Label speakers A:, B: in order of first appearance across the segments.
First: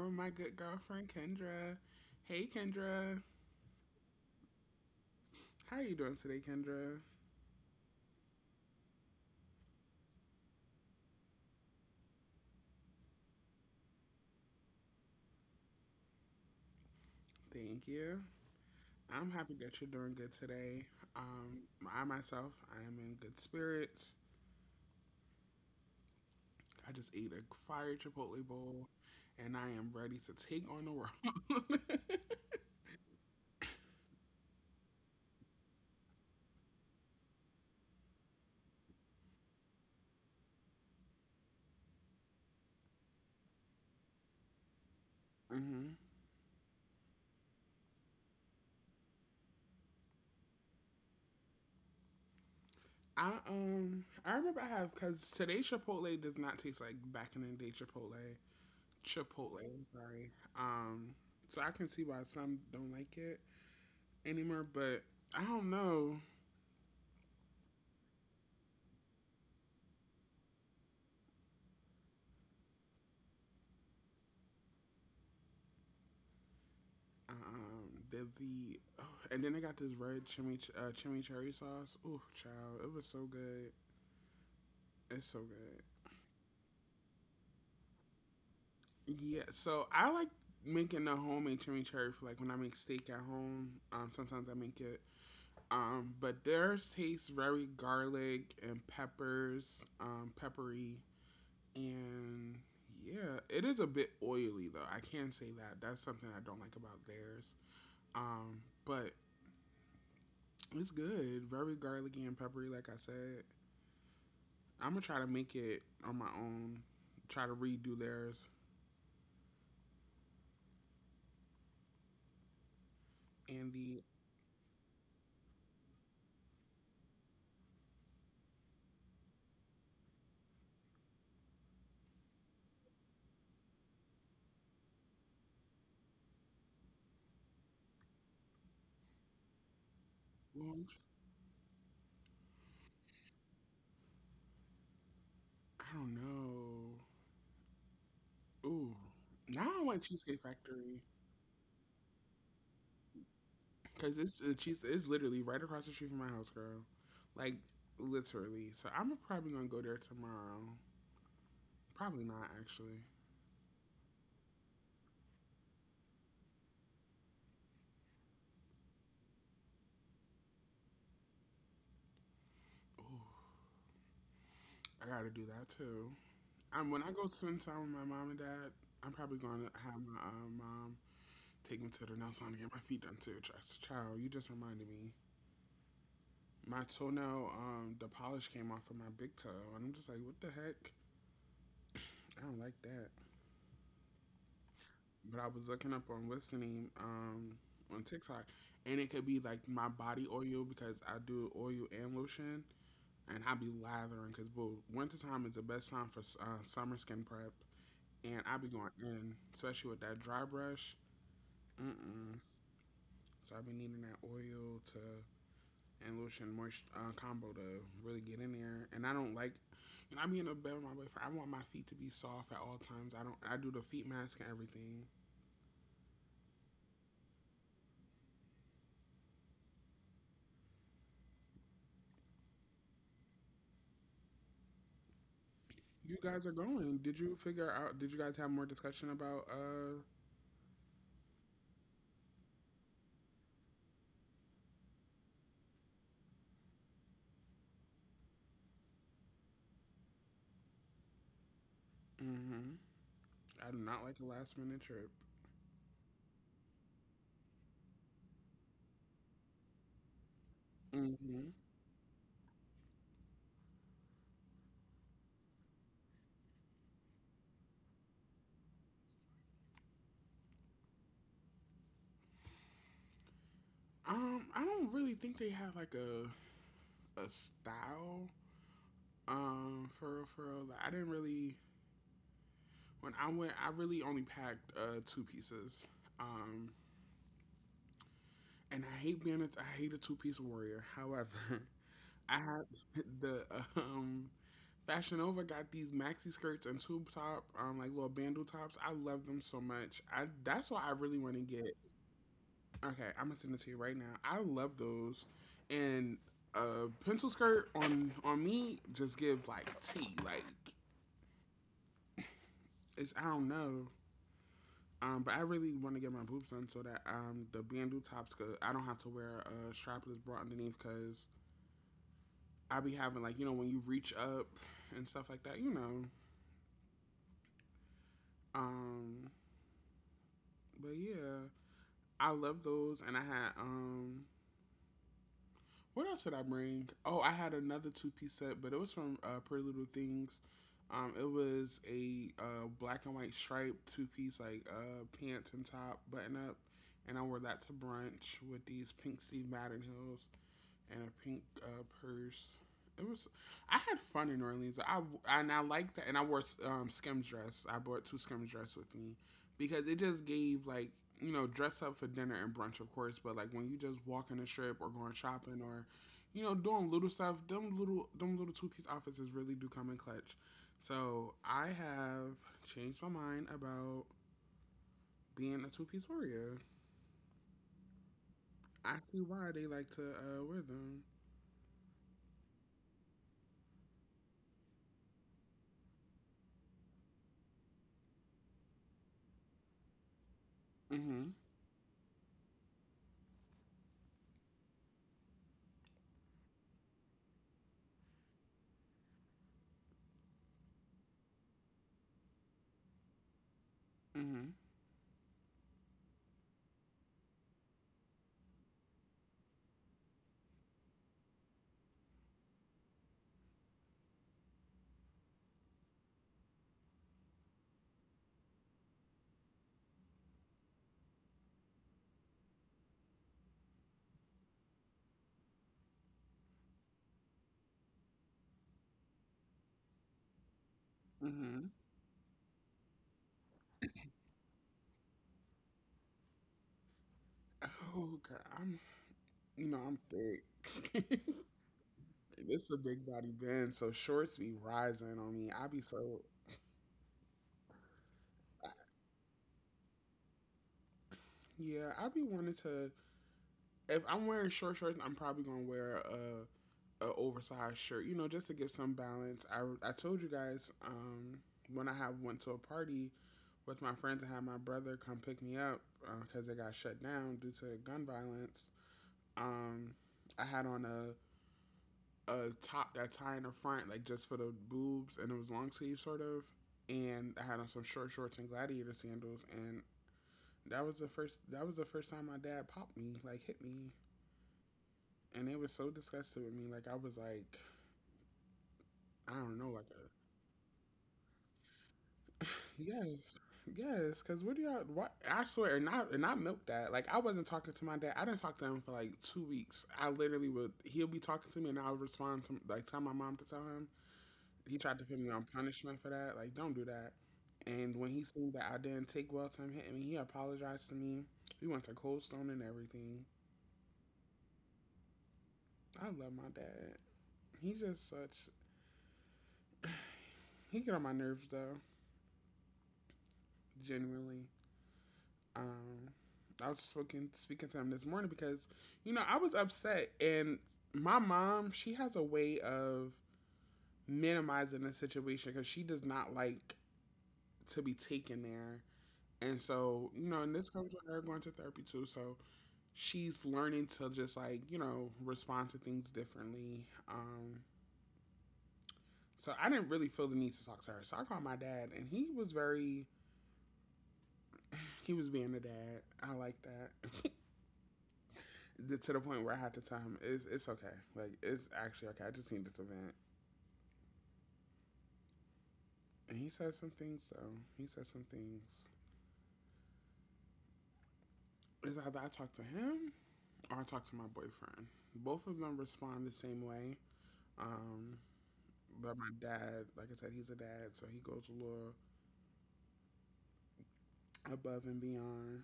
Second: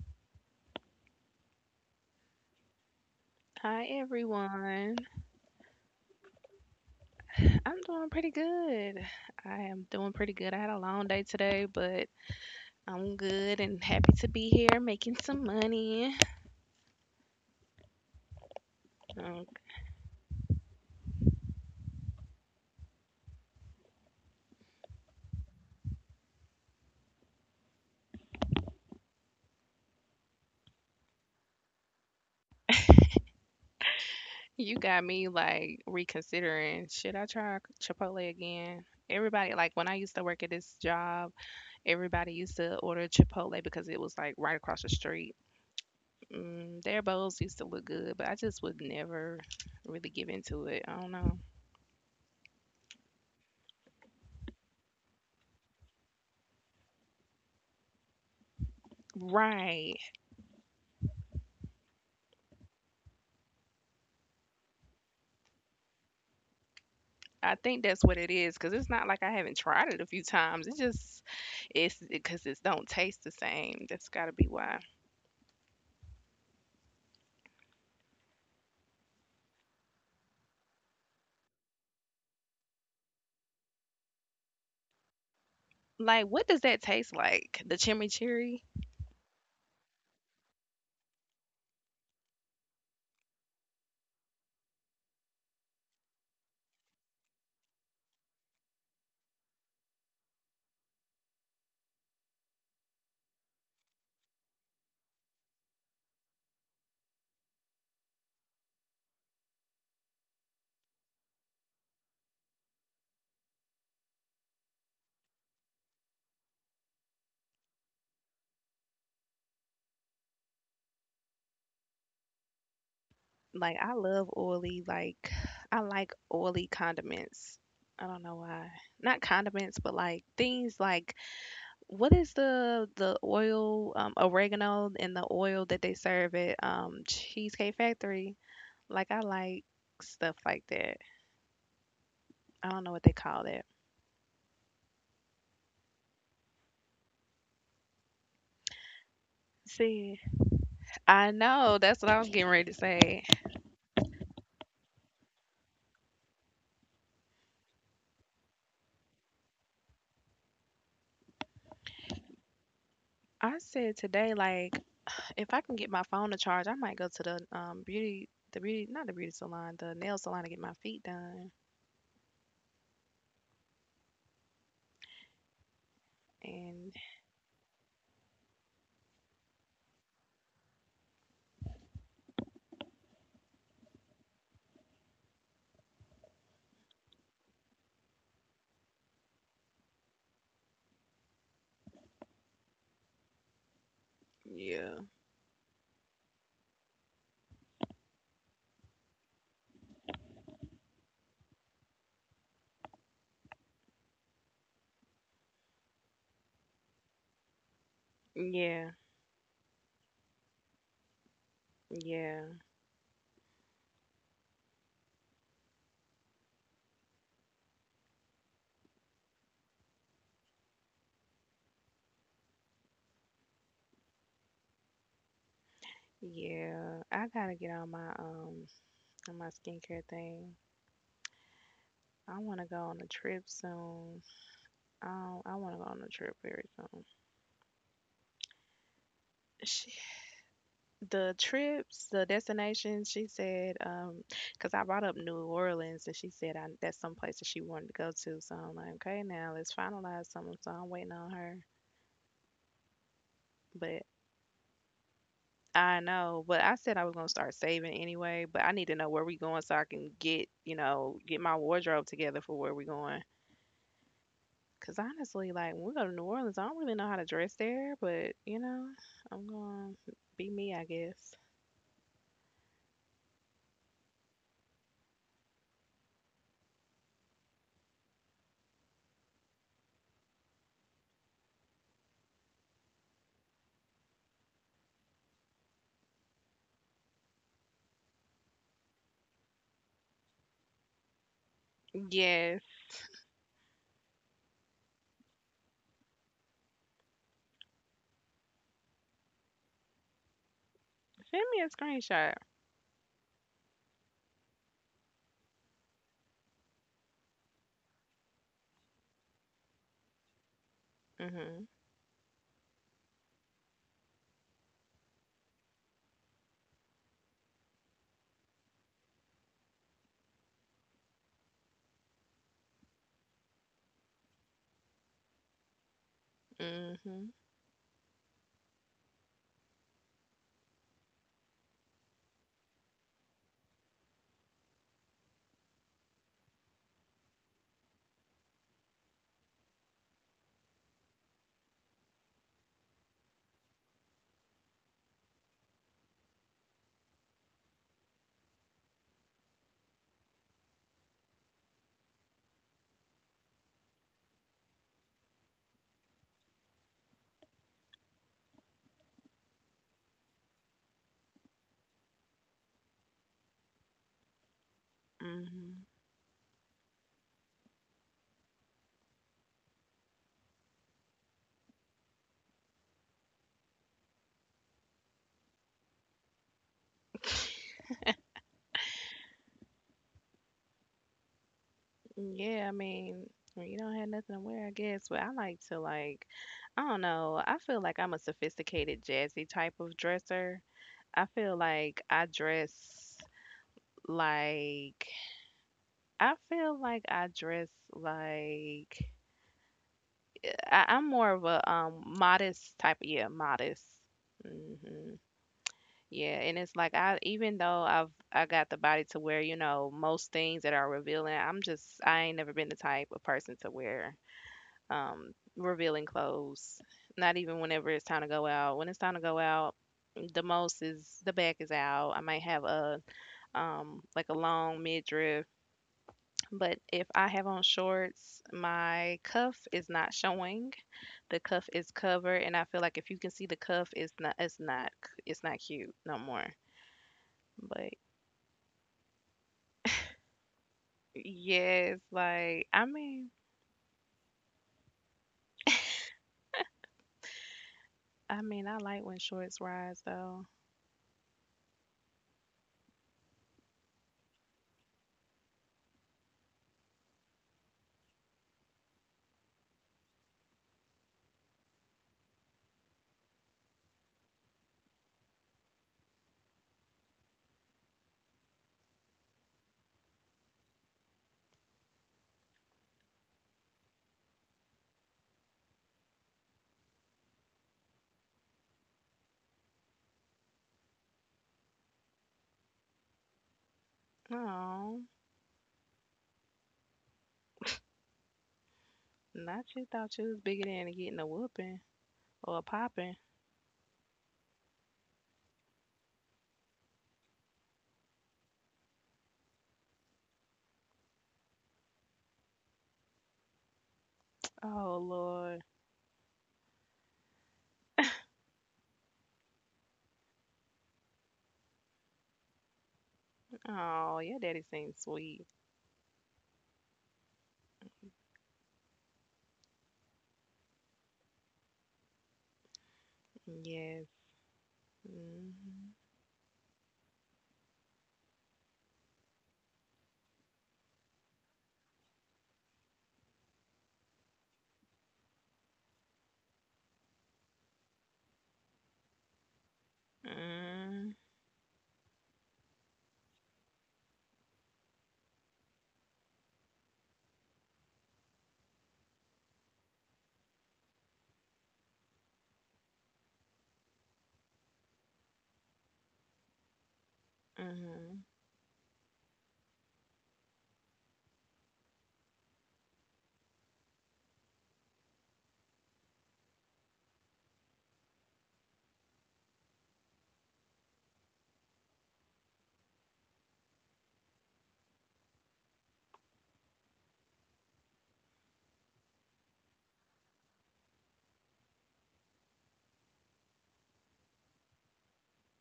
A: with my good girlfriend Kendra. Hey Kendra,
B: Hi everyone.
A: how are you doing today, Kendra?
B: I'm doing pretty good. I am doing pretty good. I had a long day today, but I'm good and happy to be here making some money.
A: Thank you. I'm
B: Um,
A: happy that you're doing good today. Um, I myself, I am in good spirits. I just ate a fire chipotle bowl, and I am ready to take on the world.
B: you got me like reconsidering. Should I try Chipotle again? Everybody, like when I used to work at this job, everybody used to order Chipotle because it was like right across the street.
A: hmm
B: Mm, their bowls used to look good, but I just would never really give into it. I don't know.
A: I remember I have because today chipotle does not taste like back in the day chipotle. Chipotle, I'm
B: Right.
A: sorry. Um, so I can see why some don't like it anymore, but I don't know.
B: I think that's what it is, cause it's not like I haven't tried it a few times. It just it's because it don't taste the same. That's gotta be why.
A: Um, the, the oh, and then they got this red chimichurri sauce. Ooh, child, it was so good. It's so good.
B: Like, what does that taste like? The chimichurri?
A: Yeah, so I like making the homemade chimichurri for like when I make steak at home. Sometimes I make it. But theirs tastes very garlic and peppers, peppery, and yeah, it is a bit oily though. I can say that. That's something I don't like about theirs. But It's good. Very garlicky and peppery, like I said. I'm gonna try to make it on my own. Try to redo theirs. And
B: Like, I
A: the
B: love oily. Like, I like oily condiments. I don't know why. Not condiments, but like things like what is the oil, oregano and the oil that they serve at Cheesecake Factory? Like, I like stuff like
A: orange,
B: that. I don't know what they call that.
A: I don't know. Ooh, now I want
B: See,
A: Cheesecake Factory
B: I know. That's what I was getting ready to say.
A: because it's cheese. It's literally right across the street from my house, girl. Like literally. So I'm probably gonna go there tomorrow. Probably not actually.
B: I said today, like, if I can get my phone to charge, I might go to the beauty, the beauty, not the beauty salon, the nail salon to get my feet done.
A: Ooh, I gotta do that too.
B: And
A: When I go spend time with my mom and dad, I'm probably gonna have my mom take me to the nail salon to get my feet done too. Child, you just reminded me. My toenail, the polish came off of my big toe, and I'm just like, what the heck? I don't like that.
B: yeah,
A: But I was looking up on listening, on TikTok, and it could be like my body oil because I do oil and lotion, and I be lathering because boo, winter time is the best time for summer skin prep, and I be going
B: yeah,
A: in, especially with that dry brush. Mm mm.
B: yeah,
A: So I be needing that oil to and Lucian Moist combo to really get in there. And I don't like, and I be in the bed with my boyfriend. I want my feet to be soft at all times. I don't. I do the feet mask and everything.
B: yeah. I gotta get on my skincare thing. I want to go on a trip soon. I want to go on a
A: You
B: trip
A: guys are
B: very
A: going.
B: soon.
A: Did you figure out? Did you guys have more discussion about?
B: The trips, the destinations, she said, 'cause I brought up New Orleans and she said I, that's some place that she wanted to go to. So I'm like, okay, now let's finalize something. So I'm waiting on her.
A: Mm-hmm. I do not
B: But
A: like a last minute trip.
B: I know, but I said I was gonna start saving anyway, but I need to know where we going so I can get, you know, get
A: Mm-hmm.
B: my wardrobe together for where we going. 'Cause honestly, like when we go to New Orleans, I don't really know how to dress there, but you know, I'm gonna be me, I guess.
A: I don't really think they have like a style. For real, for real. Like, I didn't really when I went. I really only packed two pieces. Um, and I hate being a, I hate a two-piece warrior. However, I had
B: Yes,
A: the um Fashion Nova got these maxi skirts and tube top, like little bandeau tops. I love them so much. I that's why I really want to
B: send me
A: get.
B: a screenshot.
A: Okay, I'm gonna send it to you right now. I love those, and a pencil skirt on me just give like tea. Like
B: Mhm,
A: it's I don't know. But I really want to get my boobs done so that the bandeau tops, cause I don't have to wear a strapless bra underneath, cause I be having like you know when you reach up and stuff like that, you know.
B: mhm.
A: Um, but Yeah, I love those, and I had what else did I bring? Oh, I had another two-piece set, but it was from Pretty Little Things. It was a black and white striped two-piece, like pants and top button up, and I wore that to brunch with these pink Steve Madden heels and a pink purse. It was. I had fun in New Orleans. I and I liked that, and I wore skim dress. I brought two skim dress with me because it just gave like you know dress up for dinner and brunch, of course. But like when you just walk in the strip or going shopping or
B: Mhm.
A: you know doing little stuff, them little two-piece outfits really do come in clutch. So I have changed my mind about being a two-piece warrior. I see why they like to wear them.
B: Yeah, I mean, when you don't have nothing to wear, I guess. But I like to, like, I don't know. I feel like I'm a sophisticated, jazzy type of dresser. I
A: Hmm
B: feel like I dress like I feel like I dress like I'm more of a modest type. Yeah, modest.
A: hmm
B: Hmm. Yeah, and it's like I even though I got the body to wear, you know, most things that are revealing, I'm just I ain't never been the type of person to wear revealing clothes. Not even whenever it's time to go out. When it's time to go out, the most is the back is out. I might have a like a long midriff, but if I have on shorts, my cuff is not showing. The
A: hmm
B: cuff is covered, and I feel like if you can see the cuff, it's not it's not cute no more. But
A: Oh god, I'm you know I'm thick.
B: yes,
A: This
B: like
A: is a
B: I
A: big body
B: mean,
A: bend, so shorts be rising on me. I be so
B: I mean,
A: I-
B: I like when shorts rise though.
A: yeah, I be wanting to. If I'm wearing short shorts, I'm probably gonna wear a oversized shirt, you know, just to give some balance. I told you guys when I have went to a party with my friends and had my brother come pick me up because they got shut down due to gun violence. Um, I had on a top that high in the front, like just for the boobs, and it was long sleeve sort of. And I had on some short shorts and gladiator sandals, and that was the first. That was the first time my dad popped me, like hit me,
B: Oh,
A: and it was so disgusted with me. Like I was like, I don't
B: not
A: know,
B: you
A: like a,
B: thought you was bigger than getting a whooping. Or popping.
A: yes, yes, because what do y'all? What I swear, and I milked that. Like I wasn't talking to my dad. I didn't talk to him for like 2 weeks. I literally would. He'll be talking to me, and I'll respond to like tell my mom to tell him, he
B: Oh
A: tried to put me on
B: Lord.
A: punishment for that. Like, don't do that. And when he seen that I didn't take well time hitting me, he apologized to me. We went to Cold Stone and everything.
B: Oh, your daddy seems sweet.
A: I love my dad. He's just such. He get on my nerves though,
B: Yes.
A: genuinely.
B: Mm-hmm.
A: Um, I was speaking to him this morning because, you know, I was upset, and my mom she has a way of minimizing the situation because she does not like to be taken there. And so, you know, and this comes with her going to therapy too. So she's learning to just like you know respond to things differently. So I didn't really feel the need to talk to her. So I called my dad, and he was very he was being a dad. I like that.
B: Mm-hmm.
A: To the point where I had to tell him it's okay. Like it's actually okay. I just need this event. And he said some things so he said some things. It's either I talk to him or I talk to my boyfriend. Both of them respond the same way. Um, but My dad, like I said, he's a dad, so he goes a little above and beyond.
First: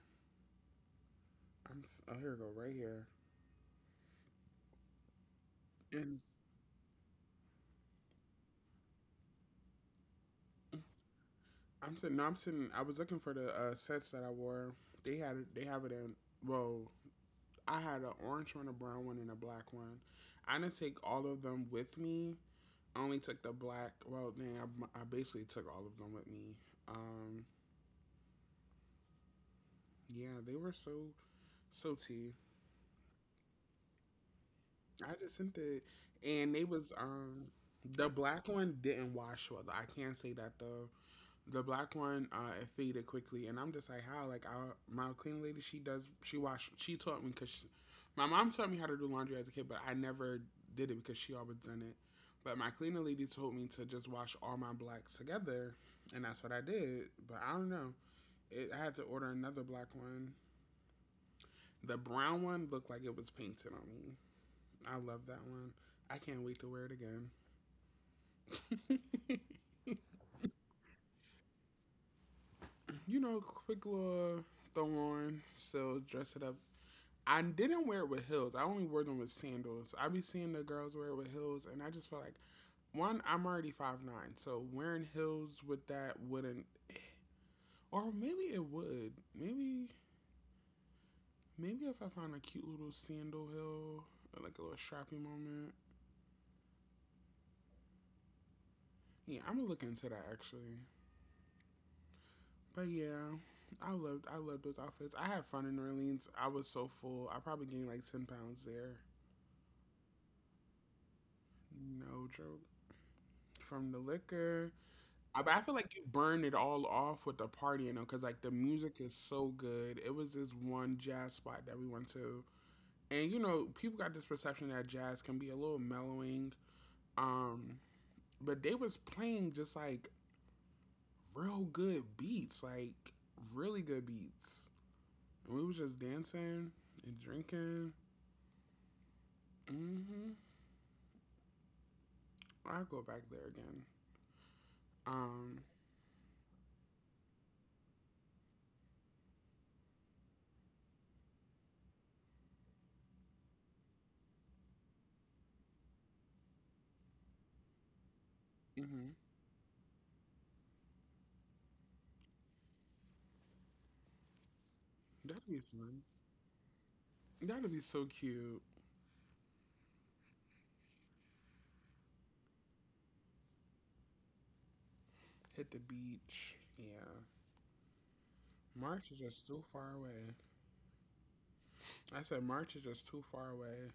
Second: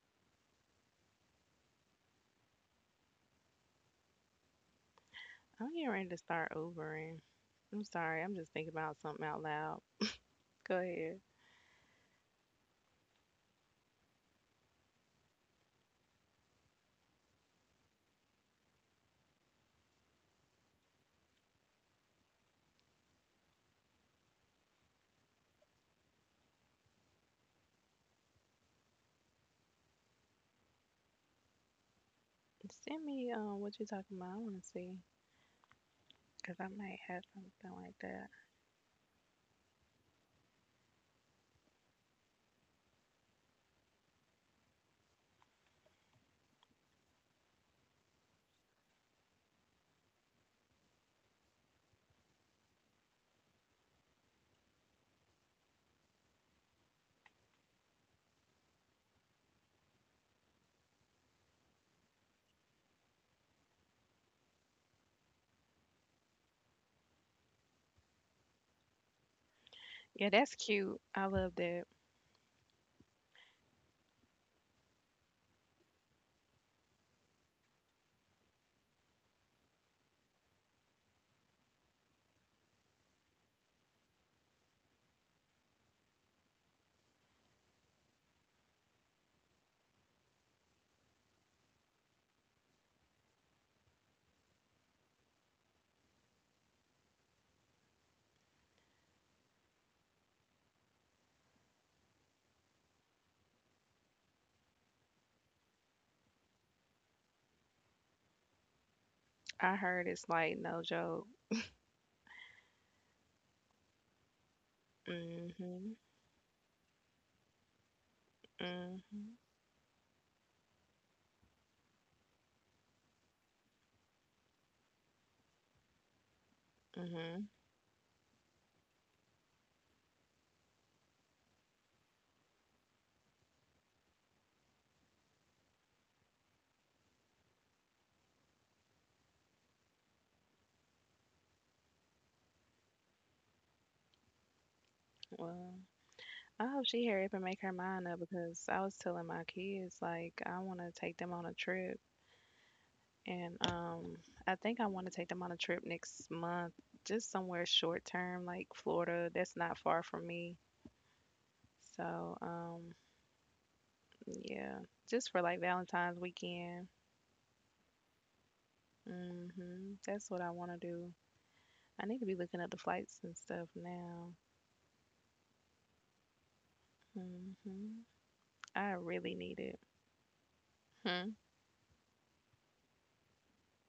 A: I'm oh here we go right here,
B: I'm getting ready to
A: and
B: start Ubering. I'm sorry. I'm just thinking about something out loud. Go ahead.
A: I'm sitting. No, I'm sitting. I was looking for the sets that I wore. They have it in. Well, I had an orange one, a brown one, and a black one. I didn't take all of them with me. I only took the black. Well, man, I basically took all of them with me. Um, yeah, they were so so tea.
B: Send me what you talking about. I want to see.
A: I just sent it, and
B: Cause
A: they
B: I
A: was
B: might have something like
A: the
B: that.
A: black one didn't wash well. I can't say that though. The black one it faded quickly, and I'm just like, how? Like our my cleaning lady, she does, she wash, she taught me because she, my mom taught me how to do laundry as a kid, but I never did it because she always done it. But my cleaning lady told me to just wash all my blacks together, and that's what I did. But I don't know. It, I had to order another black one. The brown one looked like it was painted on me. I love that one. I can't wait to wear it again.
B: Yeah, that's cute. I love that.
A: You know, quick little throw on, still dress it up I didn't wear it with heels. I only wore them with sandals. I be seeing the girls wear it with heels, and I just feel like one, I'm already 5'9", so wearing heels with that wouldn't, or maybe it would. Maybe maybe if I find a cute little sandal heel, or like a little strappy moment. Yeah, I'm gonna look into that actually. But yeah, I loved those outfits. I had fun in New Orleans. I was so full. I probably gained like 10 pounds there.
B: I heard it's like no joke.
A: No joke. From the liquor I, but I feel like
B: Mm-hmm.
A: you burned it all off with the party, you know, because like the music is
B: Mm-hmm.
A: so good. It was this one jazz spot that we went to, and you know, people got this perception that jazz can be a little mellowing,
B: Mm-hmm.
A: um, but they was playing just like real good beats, like really good beats. And we was just dancing and drinking. Mm-hmm. I'll go back there again. Um,
B: Well, I hope she hurry up and make her mind up because I was telling my kids like I want to take them on a trip, and I think I want to take them on a trip next month, just somewhere short term like
A: mm-hmm.
B: Florida. That's not far from me, so yeah, just
A: That'd
B: for
A: be
B: like
A: fun.
B: Valentine's weekend.
A: That'd be so cute.
B: Hmm. That's what I want to do. I need to be looking up the flights and stuff now.
A: Hit the beach. Yeah.
B: Hmm. I
A: March is
B: really
A: just too
B: need it.
A: far away. I said March is just too far away.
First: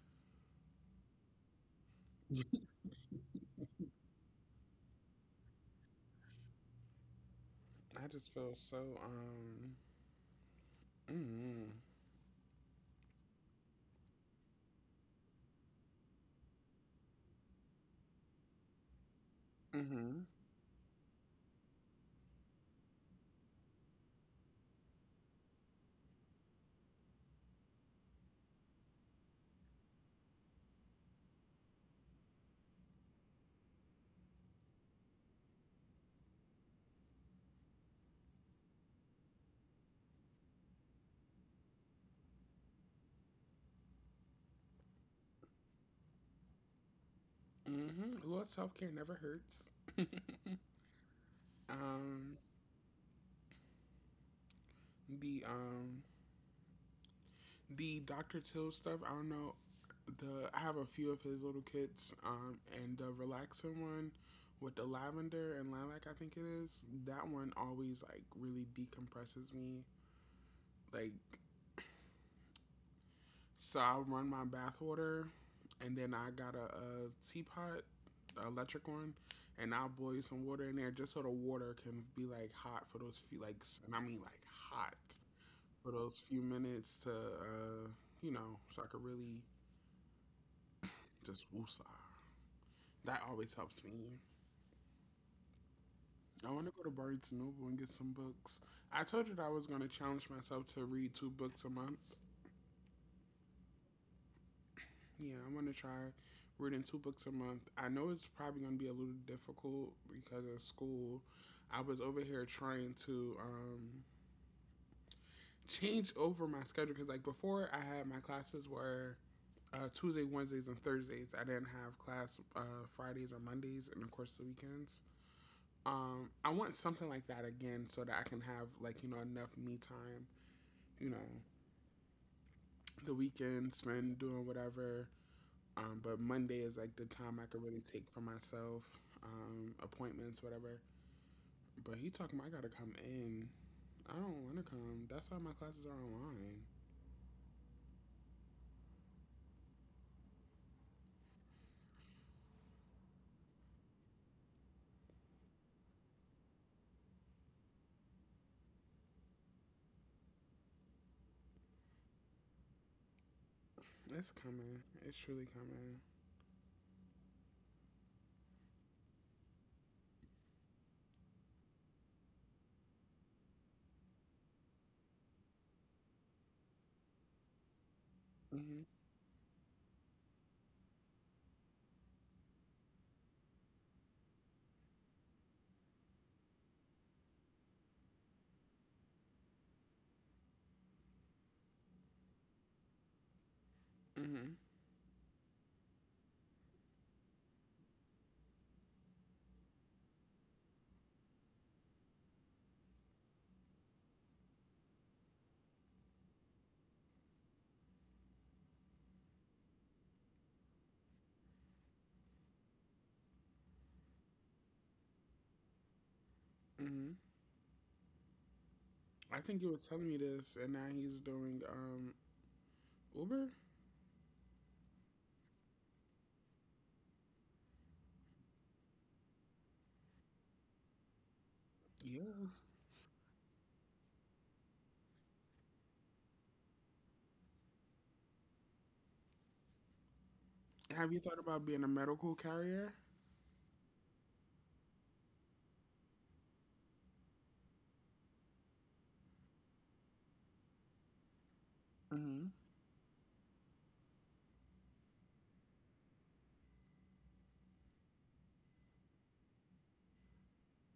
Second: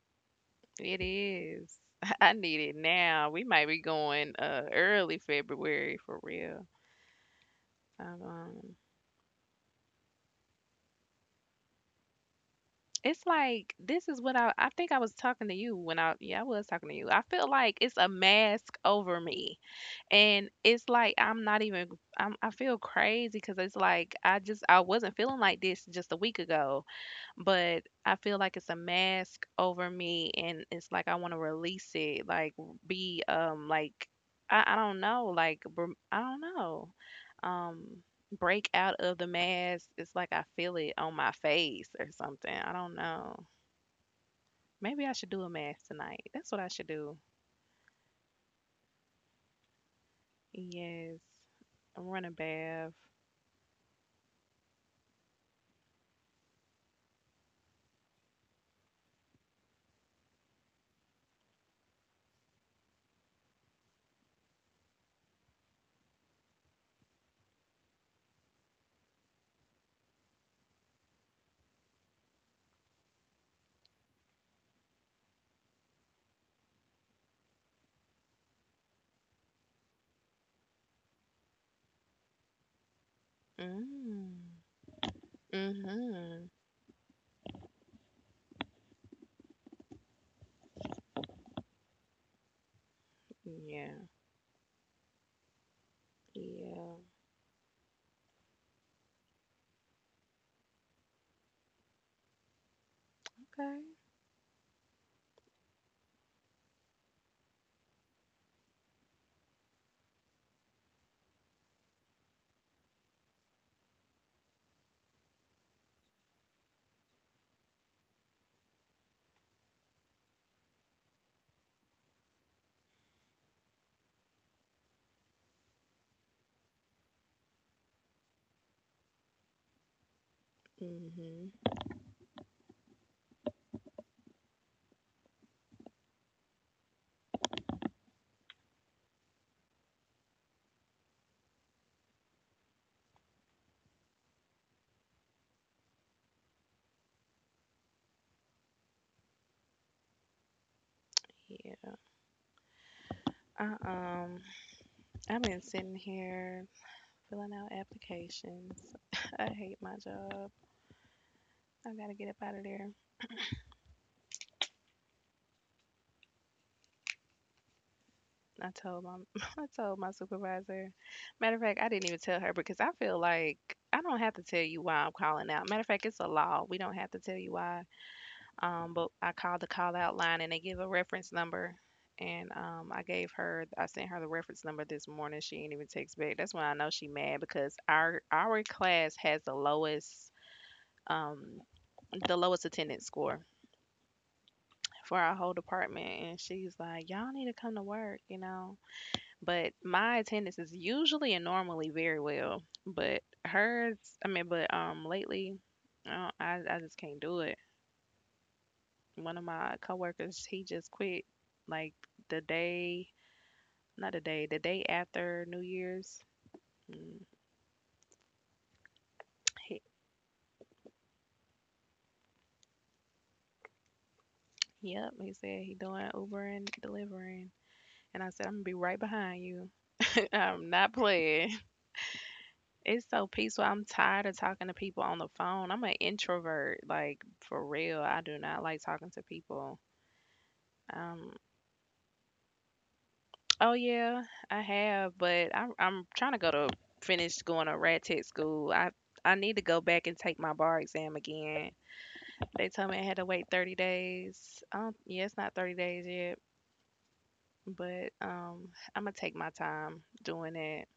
B: It is. I need it now. We might be going early February for real.
A: I
B: Um,
A: just feel
B: um,
A: so um mm
B: it's like this is what I think I was talking to you when I yeah, I was talking to you. I feel like it's a mask over me.
A: mhm
B: And it's like I'm not even I'm I feel crazy cuz it's like I just I wasn't feeling like this just a week ago. But I feel like it's a mask over me and it's like I want to release it like be like I don't know like I don't know, um break out of the mask. It's like I feel it on my face or something. I don't know, maybe I should do a mask tonight. That's what I should do.
A: mhm. Lord, self care never hurts.
B: Yes, run a
A: Um,
B: bath.
A: the the Dr. Till stuff. I don't know. The I have a few of his little kits. And the relaxing one with the lavender and lilac, I think it is. That one always like really decompresses me. Like. So I run my bath water, and then I got a teapot, a electric one, and I'll boil some water in there just so the water can be like hot for those few like, and I mean like
B: Mm.
A: hot for those few
B: Mhm.
A: minutes to, you know, so I could really just woosah. That always helps
B: Yeah.
A: me. I want to go to
B: Yeah.
A: Barnes and Noble and get some books. I told you that I was going to challenge myself to read two books a month.
B: Okay.
A: Yeah, I'm gonna try reading two books a month. I know it's probably gonna be a little difficult because of school. I was over here trying to change over my schedule because, like, before I had my classes were Tuesday, Wednesdays, and Thursdays. I didn't have class Fridays or Mondays, and of course the weekends. I want something like that again so that I can have like you know enough me time. You know,
B: Mhm.
A: the weekend spend doing whatever. But Monday is like the time I could really take for myself, appointments, whatever. But he talking about I gotta come in. I don't want to come. That's why my classes are online.
B: Yeah. I, um I've been sitting here filling out applications. I hate my job. I gotta get up out of there.
A: It's coming. It's truly coming.
B: I told my I told my supervisor. Matter of fact, I didn't even tell her because I feel like I don't have to tell you why I'm calling out. Matter of fact, it's a law. We don't have to tell you why.
A: Mhm.
B: But I called the call out line and they give a reference number. And I gave her, I sent her the reference number this morning. She didn't even text back. That's when I know she mad because our class has um the lowest attendance score
A: Mhm.
B: for our whole department and she's like y'all need to come to work you know, but my attendance is usually and normally very well but hers, I mean, but lately i don't- I just can't do it. One of my coworkers he just quit, like the day, not the day, the day after New Year's.
A: Mhm.
B: Mm,
A: I think you
B: he,
A: was telling me this, and now he's doing Uber.
B: yep, he said he doing Uber and delivering, and I said I'm gonna be right behind you. I'm not playing.
A: Yeah.
B: It's so peaceful. I'm tired of talking to people on the phone. I'm an introvert, like for real. I do not like talking to people.
A: Have you
B: Um,
A: thought about being a medical carrier?
B: oh yeah, I have, but I'm trying to go to finish going to rat tit school. I need to go back and take my bar exam again.
A: Mhm.
B: They told me I had to wait 30 days. Yeah, it's not 30 days yet, but I'm gonna take my time doing it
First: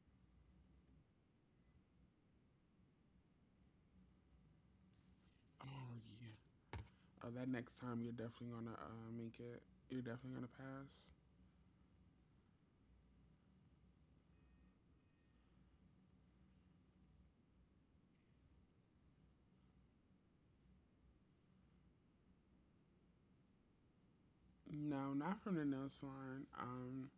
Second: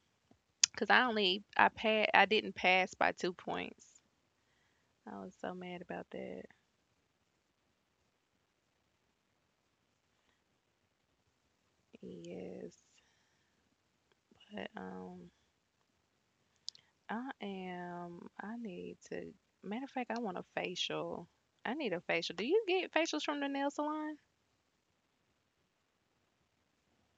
B: because I only I pa I didn't pass by 2 points. I was so
A: Oh
B: mad about
A: yeah.
B: that.
A: Oh, that next time you're definitely gonna make it. You're definitely gonna pass.
B: Yes. But I am I need to matter of fact I want a facial. I need a facial. Do you get facials from the nail salon?
A: No, not from the nail salon. Um,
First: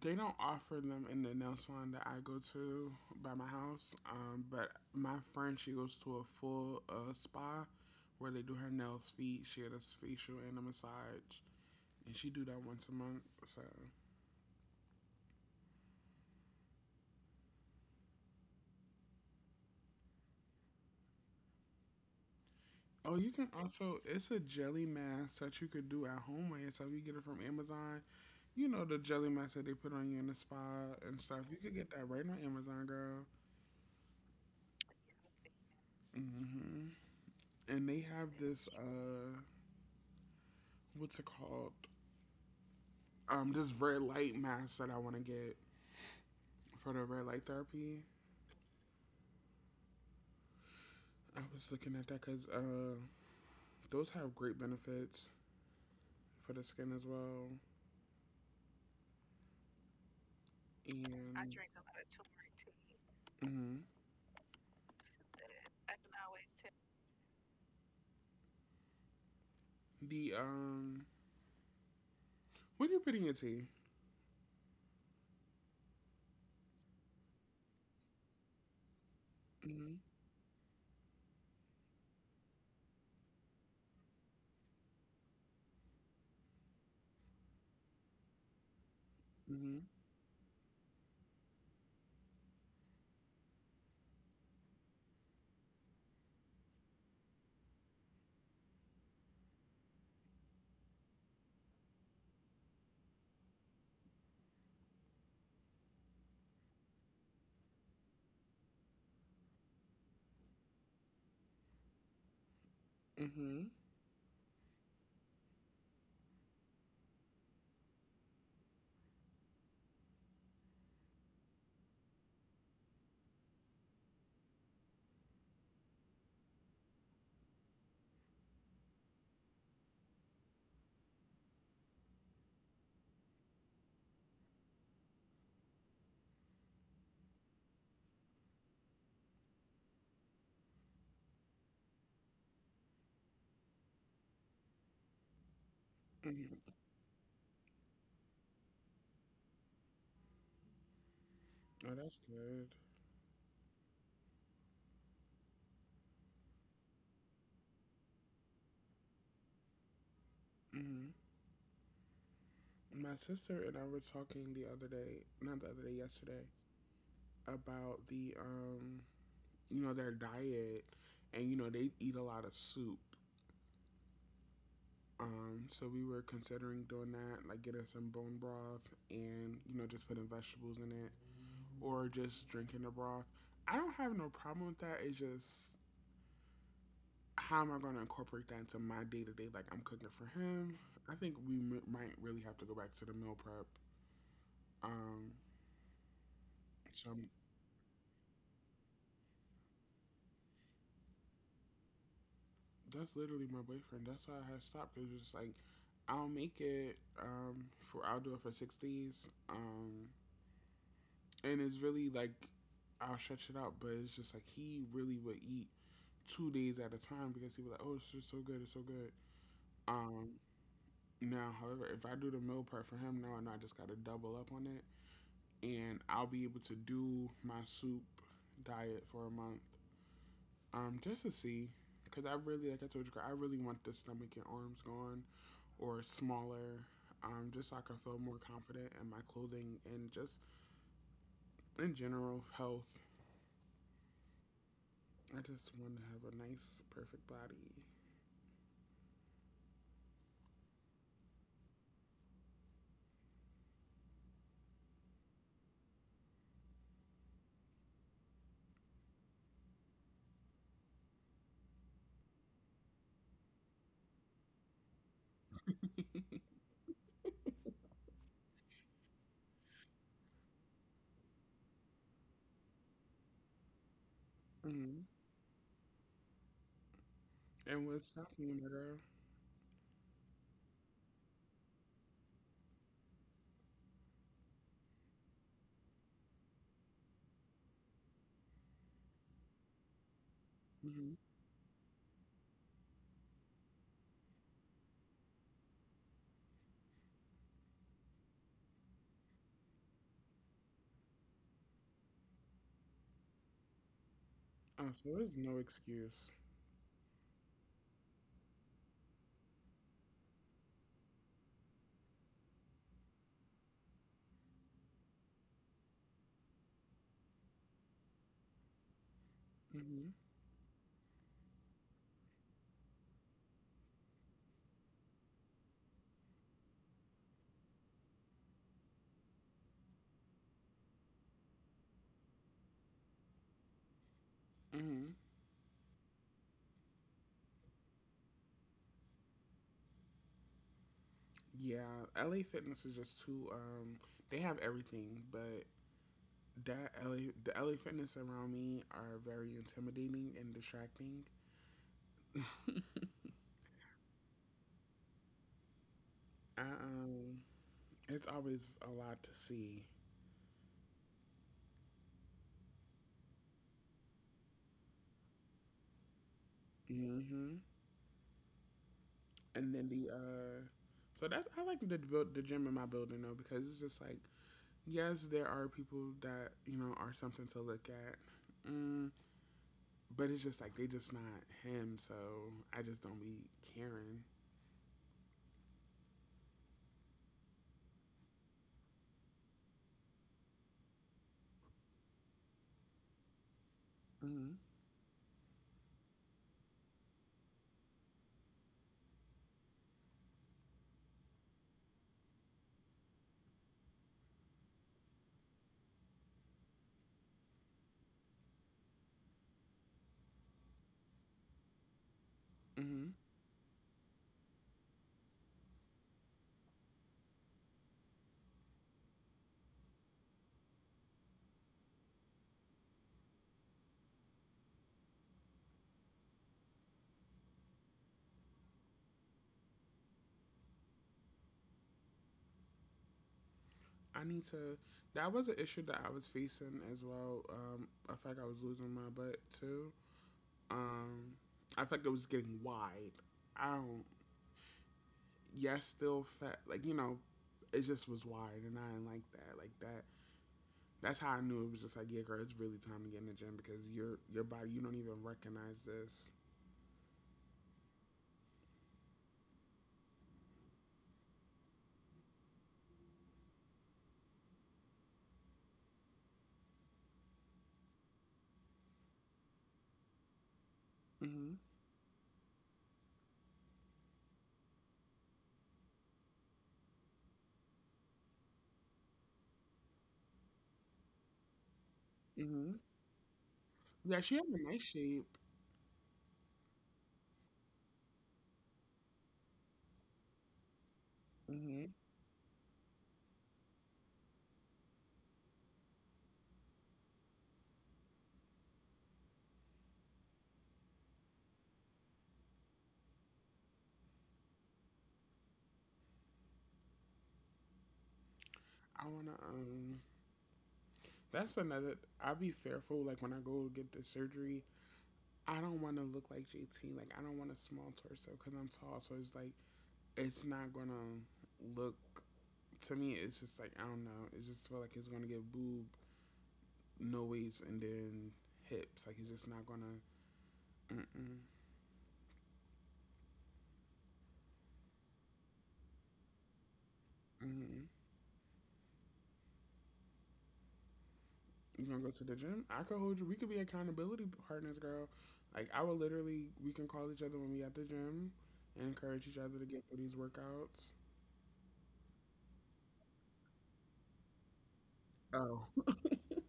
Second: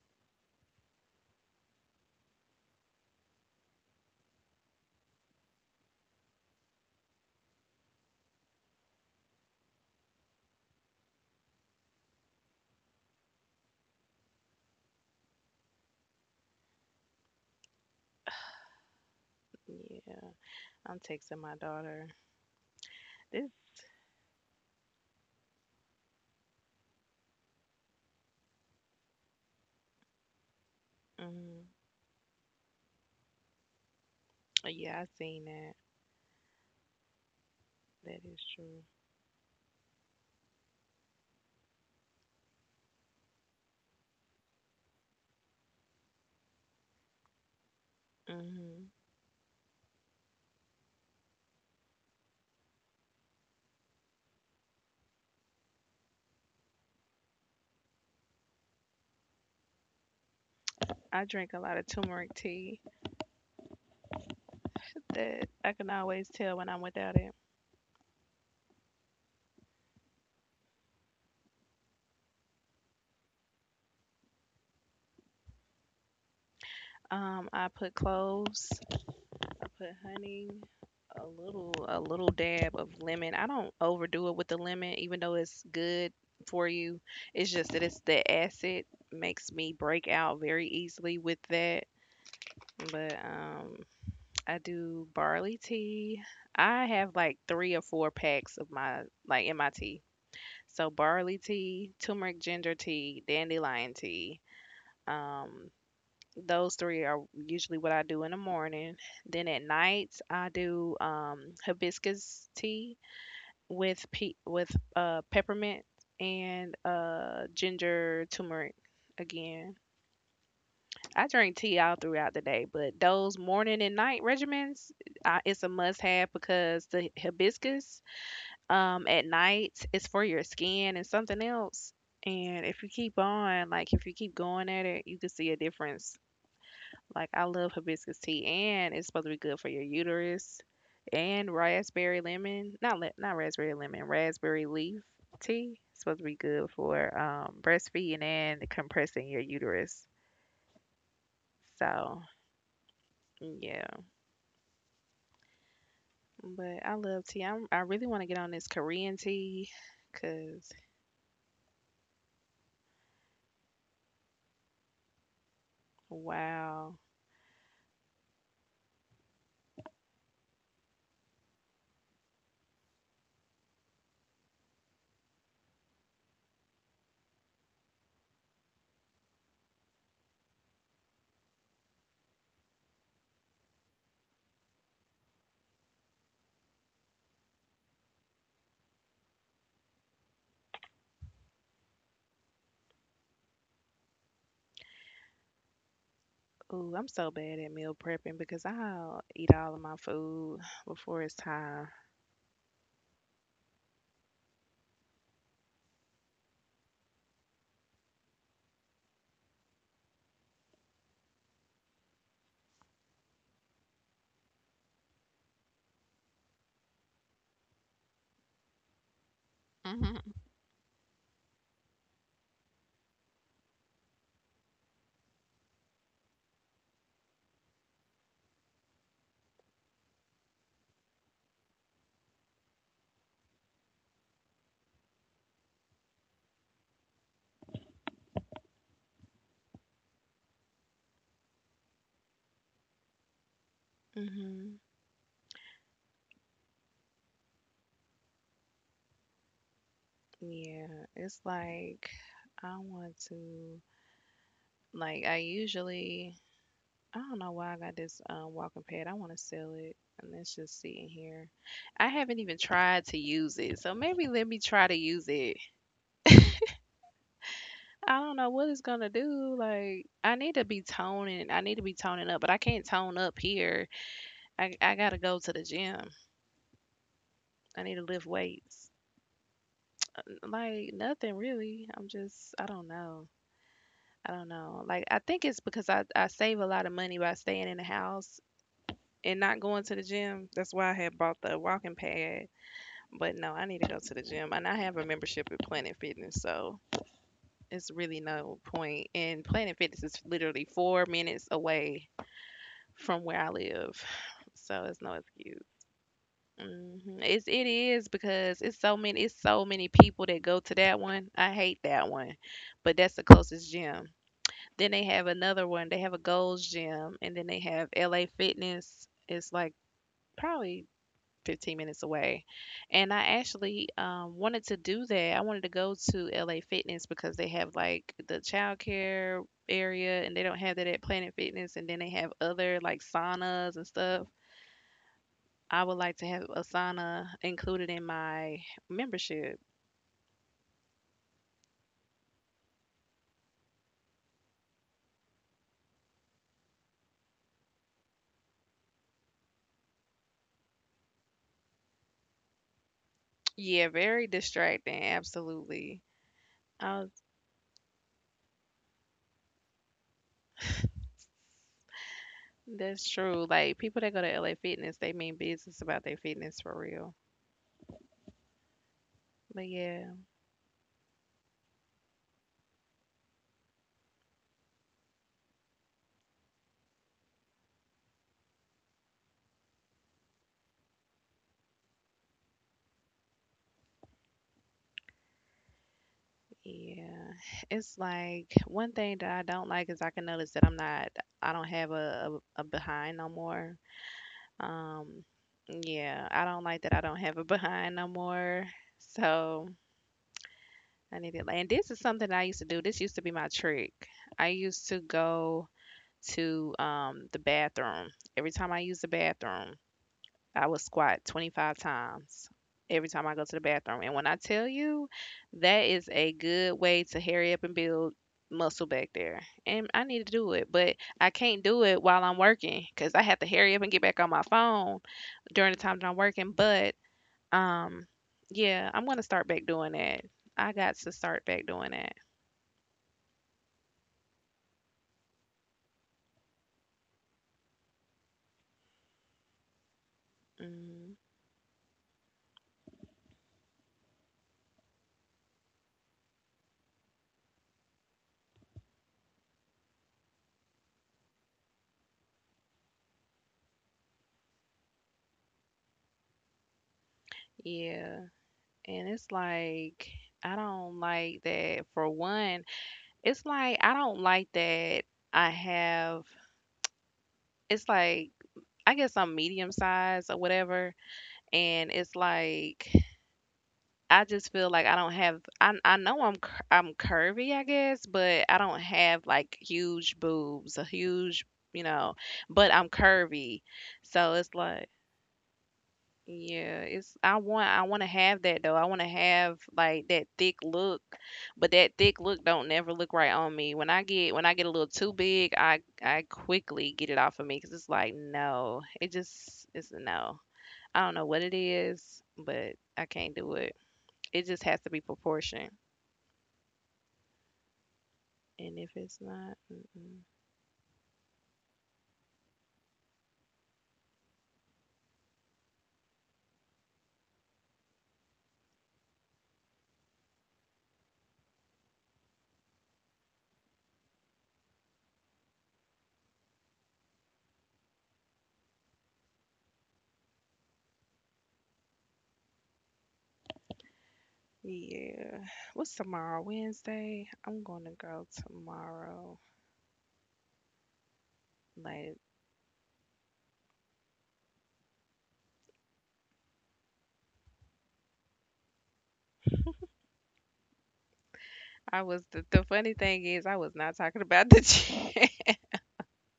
A: They don't offer them in the nail salon that I go to by my house. But my friend, she goes to a full spa where they do her nails, feet, she had a facial and a massage, and she do that once a month. So,
B: Yeah. I'm texting my daughter.
A: oh, you can
B: This,
A: also it's a jelly mask that you could do at home by yourself. You get it from Amazon. You know the jelly mask that they put on you in the spa and stuff. You
B: mm,
A: could get that right on Amazon, girl.
B: yeah, I seen that.
A: Hmm. And they
B: That
A: have
B: is
A: this
B: true.
A: what's it called? This red light mask that I want to get for the red light therapy.
B: Hmm.
A: I was looking at that because those have great benefits for the skin as well. I
B: I drink
A: And
B: a lot of turmeric tea
A: tea. Hmm.
B: that I can always tell when I'm without it.
A: the what do you put in your tea?
B: I put cloves, I put
A: Mhm,
B: honey, a little dab of lemon. I don't overdo it with the lemon, even though it's good for you. It's just that it's the acid makes me
A: mhm,
B: break out very easily with that. But I do barley tea. I have like three or four packs of my like in my tea. So barley tea, turmeric ginger tea, dandelion tea, um, those three are usually what I do in the morning. Then at night, I do hibiscus tea
A: mhm,
B: with with peppermint and ginger turmeric. Again, I drink tea all throughout the day, but those morning and night regimens, it's a must-have because the hibiscus, at night is for your skin and something else. And if you keep on, like if you keep going at it, you can see a difference like I love hibiscus tea, and it's supposed to be good for your uterus. And raspberry lemon, not le- not raspberry lemon, raspberry leaf tea. It's supposed to be
A: mhm.
B: good for breastfeeding and compressing your uterus.
A: Oh, that's
B: So
A: good.
B: yeah, but I love tea. I really want to get on this Korean tea, cause
A: Mhm. My sister and I were talking the other day, not the other day, yesterday,
B: wow.
A: about the you know, their diet, and you know they eat a lot of soup. So we were considering doing that, like getting some bone broth and you know just putting vegetables in it, or just drinking the broth. I don't have no problem with that. It's just how am I going to incorporate that into my day to day? Like I'm cooking for him. I think we m- might really have to go back to the meal prep. Um,
B: Ooh,
A: so
B: I'm so bad at meal prepping because I'll eat all of my food before it's time.
A: that's literally my boyfriend. That's why I had stopped because it's like I'll make it. Um, for I'll do it for 6 days. And it's really like I'll stretch it out, but it's just like he really would eat 2 days at a time because he was like, "Oh, it's just so good, it's so good." Um,
B: Hmm.
A: now, however, if I do the meal prep for him now, and I just got to double up on it, and I'll be able to do my soup diet for a month, just to see, because I really, like I told you, I really want the stomach and arms gone or smaller, just so I can feel more confident in my clothing and just in general health.
B: Hmm.
A: I just want to have a nice, perfect body.
B: Yeah, it's like I want to like I usually I don't know why I got this walking pad. I want to sell it, and it's just sitting here. I haven't even tried to use it, so maybe let me try to use it. I don't know what it's gonna do. Like I need to be toning. I need to be toning up, but I can't tone up here. I
A: Hmm.
B: gotta go to the gym. I
A: And
B: need to
A: what's
B: lift
A: stopping you, my
B: weights.
A: girl?
B: Uh, Like nothing really. I'm just I don't know. I don't know. Like I think it's because I save a lot of money by staying in the house and not going to the gym. That's why I
A: Hmm.
B: had bought the walking pad. But no, I need to go to the gym. And I have a membership at Planet Fitness, so it's really no point. And Planet Fitness is literally 4 minutes away from where I live. So
A: Oh,
B: it's
A: so
B: no
A: there's no
B: excuse.
A: excuse.
B: It is because it's so many people that go to that one. I hate that one, but that's the closest gym. Then they have another one. They have a Gold's Gym, and then they have LA Fitness. It's like
A: Hmm.
B: probably 15 minutes away. And I actually wanted to do that. I wanted to go to LA Fitness because they have like the childcare area, and they don't have that at Planet Fitness. And then they have other like saunas and stuff.
A: Hmm.
B: I would like to have a sauna included in my membership.
A: Yeah, LA Fitness is just too. They have everything, but the LA Fitness around me are very intimidating and distracting.
B: Yeah, very distracting. Absolutely.
A: I,
B: I
A: um, it's always a lot to see.
B: That's true. Like people that go to LA Fitness, they mean business about their fitness for real.
A: Hmm.
B: But
A: And then
B: yeah,
A: the so that's I like the build the gym in my building though because it's just like yes, there are people that you know are something to look at, mm, but it's just like they just not him. So I just don't be caring.
B: yeah. It's like one thing that I don't like is I can notice that I don't have a behind no more.
A: Mm-hmm.
B: Um yeah, I don't like that I don't have a behind no more. So I need it. And this is something I used to do. This used to be my trick. I used to go to the bathroom. Every time I use the bathroom, I would squat 25 times every
A: Mm-hmm.
B: time I go to the bathroom. And when I tell you, that is a good way to hurry up and build muscle back there. And I need to do it, but I can't do it while I'm working because I have to hurry up and get back on my phone during the time that I'm working. But um, yeah, I'm gonna start back doing that. I got to start back doing that.
A: I need to. That was an issue that I was facing as well. I felt like I was losing my butt too.
B: Mm,
A: Um, I felt like it was getting wide. I don't. Yes, still fat. Like you know, it just was wide, and I didn't like that. Like that's how I knew it was just like, yeah, girl, it's really time to get in the gym because your body, you don't even recognize this.
B: yeah, and it's like I don't like that. For one, it's like I don't like that I have it's like I guess I'm medium size or whatever,
A: Hmm.
B: and it's like I just feel like I don't have I know I'm curvy I guess, but I don't have like huge boobs, a huge, you know but
A: Hmm.
B: I'm curvy,
A: Yeah,
B: so
A: she has
B: it's
A: a nice
B: like,
A: shape.
B: yeah, it's I want to have that though. I want to have like that thick look, but
A: Hmm.
B: that thick look don't never look right on me. When I get a little too big, I quickly get it off of me because it's like no, it's a no. I don't know what it is, but I can't do it. It just has to be proportion, and if
A: I
B: it's
A: wanna
B: not,
A: um.
B: mm-mm.
A: That's another. I be fearful like when I go get the surgery. I don't want to look like JT. Like I don't want a small torso because I'm tall. So it's like it's not gonna look to me. It's just like I don't know. It just feel like it's gonna get boob, no waist, and then hips. Like it's just not gonna. Mm-mm.
B: Yeah. What's tomorrow? Wednesday. I'm gonna
A: Mm-hmm.
B: go tomorrow.
A: You gonna go
B: Like,
A: to the gym? I could hold you. We could be accountability partners, girl. Like I would literally, we can call each other when we at the gym and encourage each other to get through these workouts.
B: I was the funny thing is I was not talking about the gym.
A: Oh.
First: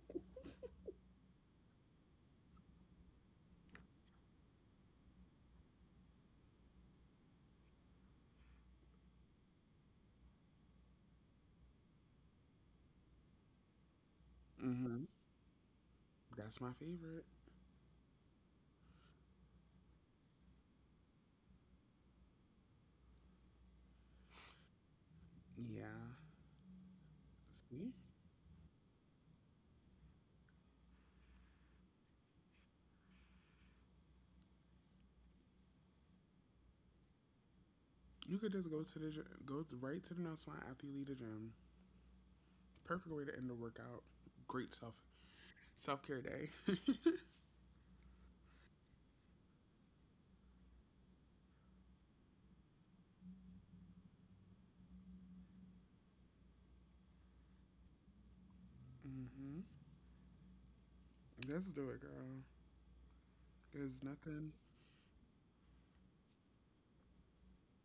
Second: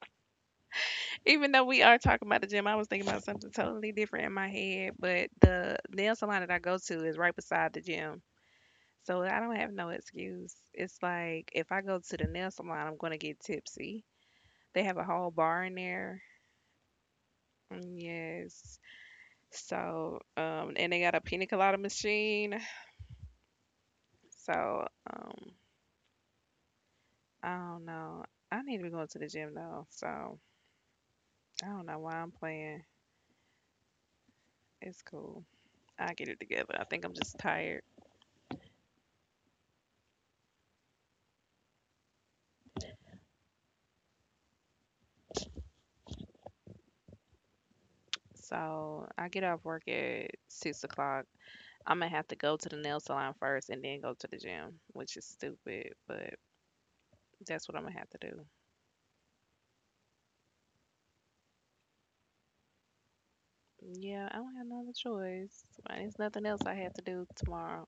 B: Even though we are talking about the gym, I was thinking about something totally different in my head. But the nail salon that I go to is right beside the gym. So I don't have no excuse. It's like if I go to the nail salon, I'm gonna get tipsy. They have a
A: Mhm.
B: whole bar in there.
A: That's my favorite.
B: Mm, yes. And they got a pina colada machine. So, um,
A: Yeah.
B: I don't
A: See,
B: know. I need to be going to the gym though. So I don't know why I'm playing. It's cool. I get it together. I think I'm just tired.
A: you could just go to the gy- go th- right to the nail salon after you leave the gym. Perfect way to end the workout. Great self care day.
B: So I get off work at 6 o'clock. I'm gonna have to go to the nail salon first and then go to the gym, which is stupid, but that's what I'm gonna have to do.
A: Hmm. Let's do it, girl. There's
B: Yeah, I don't
A: nothing.
B: have no other choice. There's nothing else I have to do tomorrow.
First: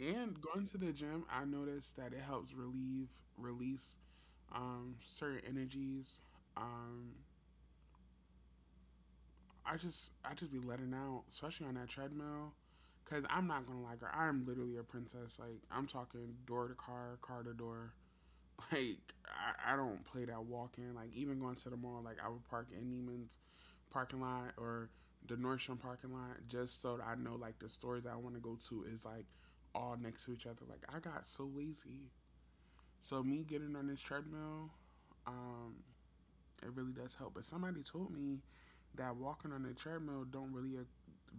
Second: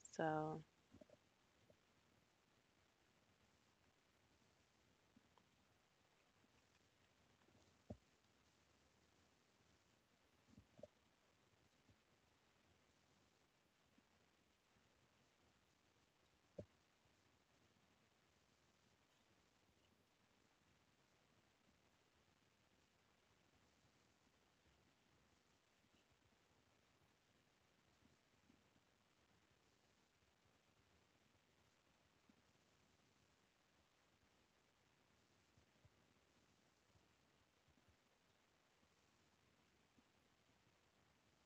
A: And
B: So,
A: going to the gym, I noticed that it helps relieve release certain energies. Um, I just be letting out, especially on that treadmill. Cause I'm not gonna lie, girl. I'm literally a princess. Like I'm talking door to car, car to door. Like I don't play that walk in. Like even going to the mall, like I would park in Neiman's parking lot or the Nordstrom parking lot just so that I know like the stores that I want to go to is like all next to each other. Like I got so lazy. So me getting on this treadmill, um, it really does help. But somebody told me that walking on the treadmill don't really a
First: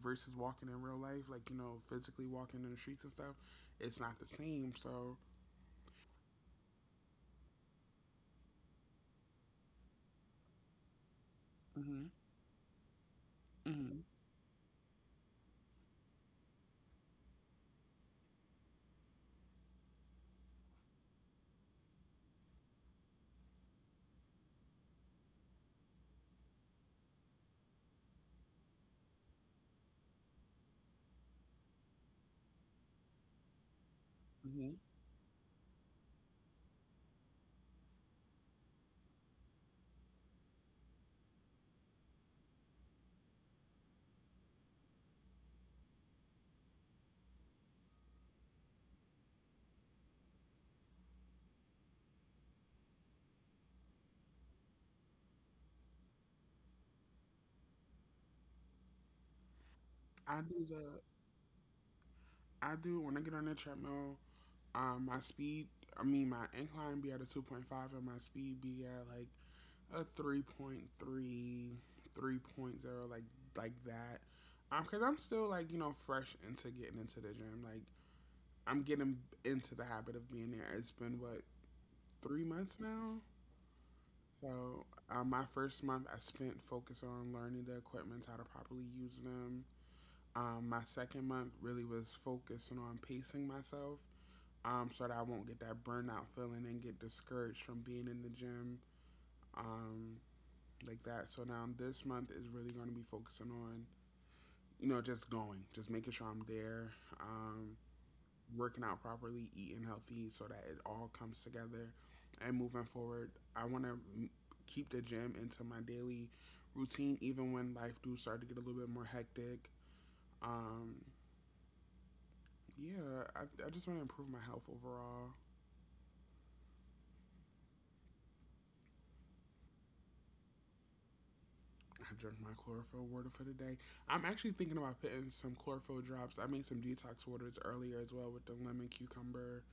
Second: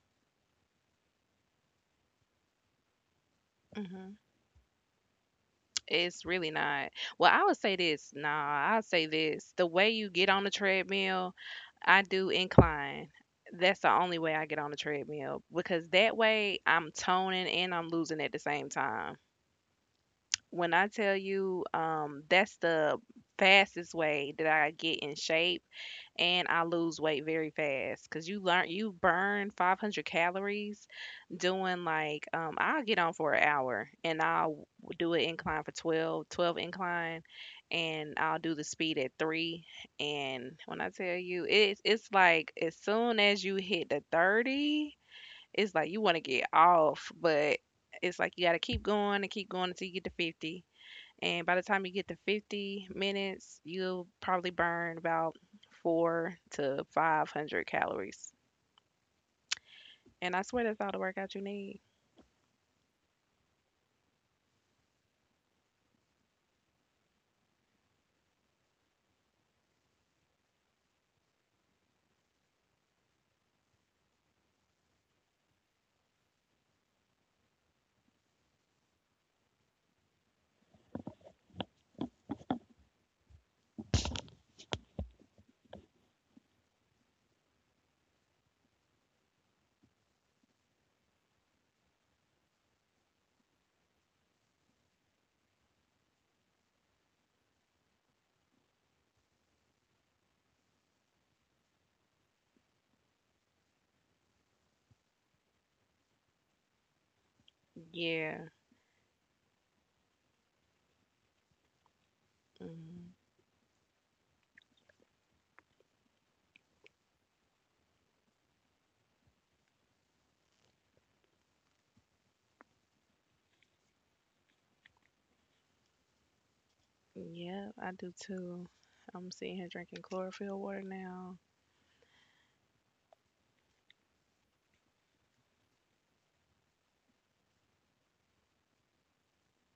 A: versus walking in real life, like you know, physically walking in the streets and stuff, it's not
B: hmm,
A: the same. So,
B: it's really not. Well, I would say this. Nah, I'll say this. The way you get on the treadmill, I
A: hmm
B: do incline. That's the
A: hmm
B: only way I get on the treadmill because that way I'm toning and I'm losing at the same time. When I tell you, that's the fastest way that I get in shape, and I lose weight very fast because you burn 500 calories doing like I'll get on for an hour, and I'll
A: hmm.
B: do an incline for 12 incline, and I'll do the speed at 3. And when I tell you, it's like as soon as you hit the 30, it's like you want to get off, but it's like you got to keep going and keep going until you get to 50. And by the time you get to 50 minutes, you'll probably burn about 4 to 500 calories. And I
A: I
B: swear
A: do
B: that's all the
A: the
B: workout you need.
A: I do when I get on that treadmill. My speed, I mean, my incline be at a 2.5 and my speed be at like a 3.3, 3.0, like like that. Cause I'm still like you know fresh into getting into the gym. Like I'm getting into the habit of being there. It's been what 3 months now. My first month I spent focused on learning the equipment, how to properly use them. My second month really was focusing on pacing myself so that I won't get that burnout feeling and get discouraged from being in the gym, um, like that. So now this month is really going to be focusing on, you know, just going, just making sure I'm there, um,
B: Yeah.
A: working out properly, eating healthy, so that it all comes together. And moving
B: Hmm.
A: forward, I want to keep the gym into my daily routine, even when life do start to get a little bit more hectic. Um, yeah, I just want to improve my health overall.
B: Yeah, I do too. I'm sitting here drinking chlorophyll water now.
A: I drank my chlorophyll water for the day. I'm actually thinking about putting some chlorophyll drops. I made some detox waters earlier as well with the lemon, cucumber,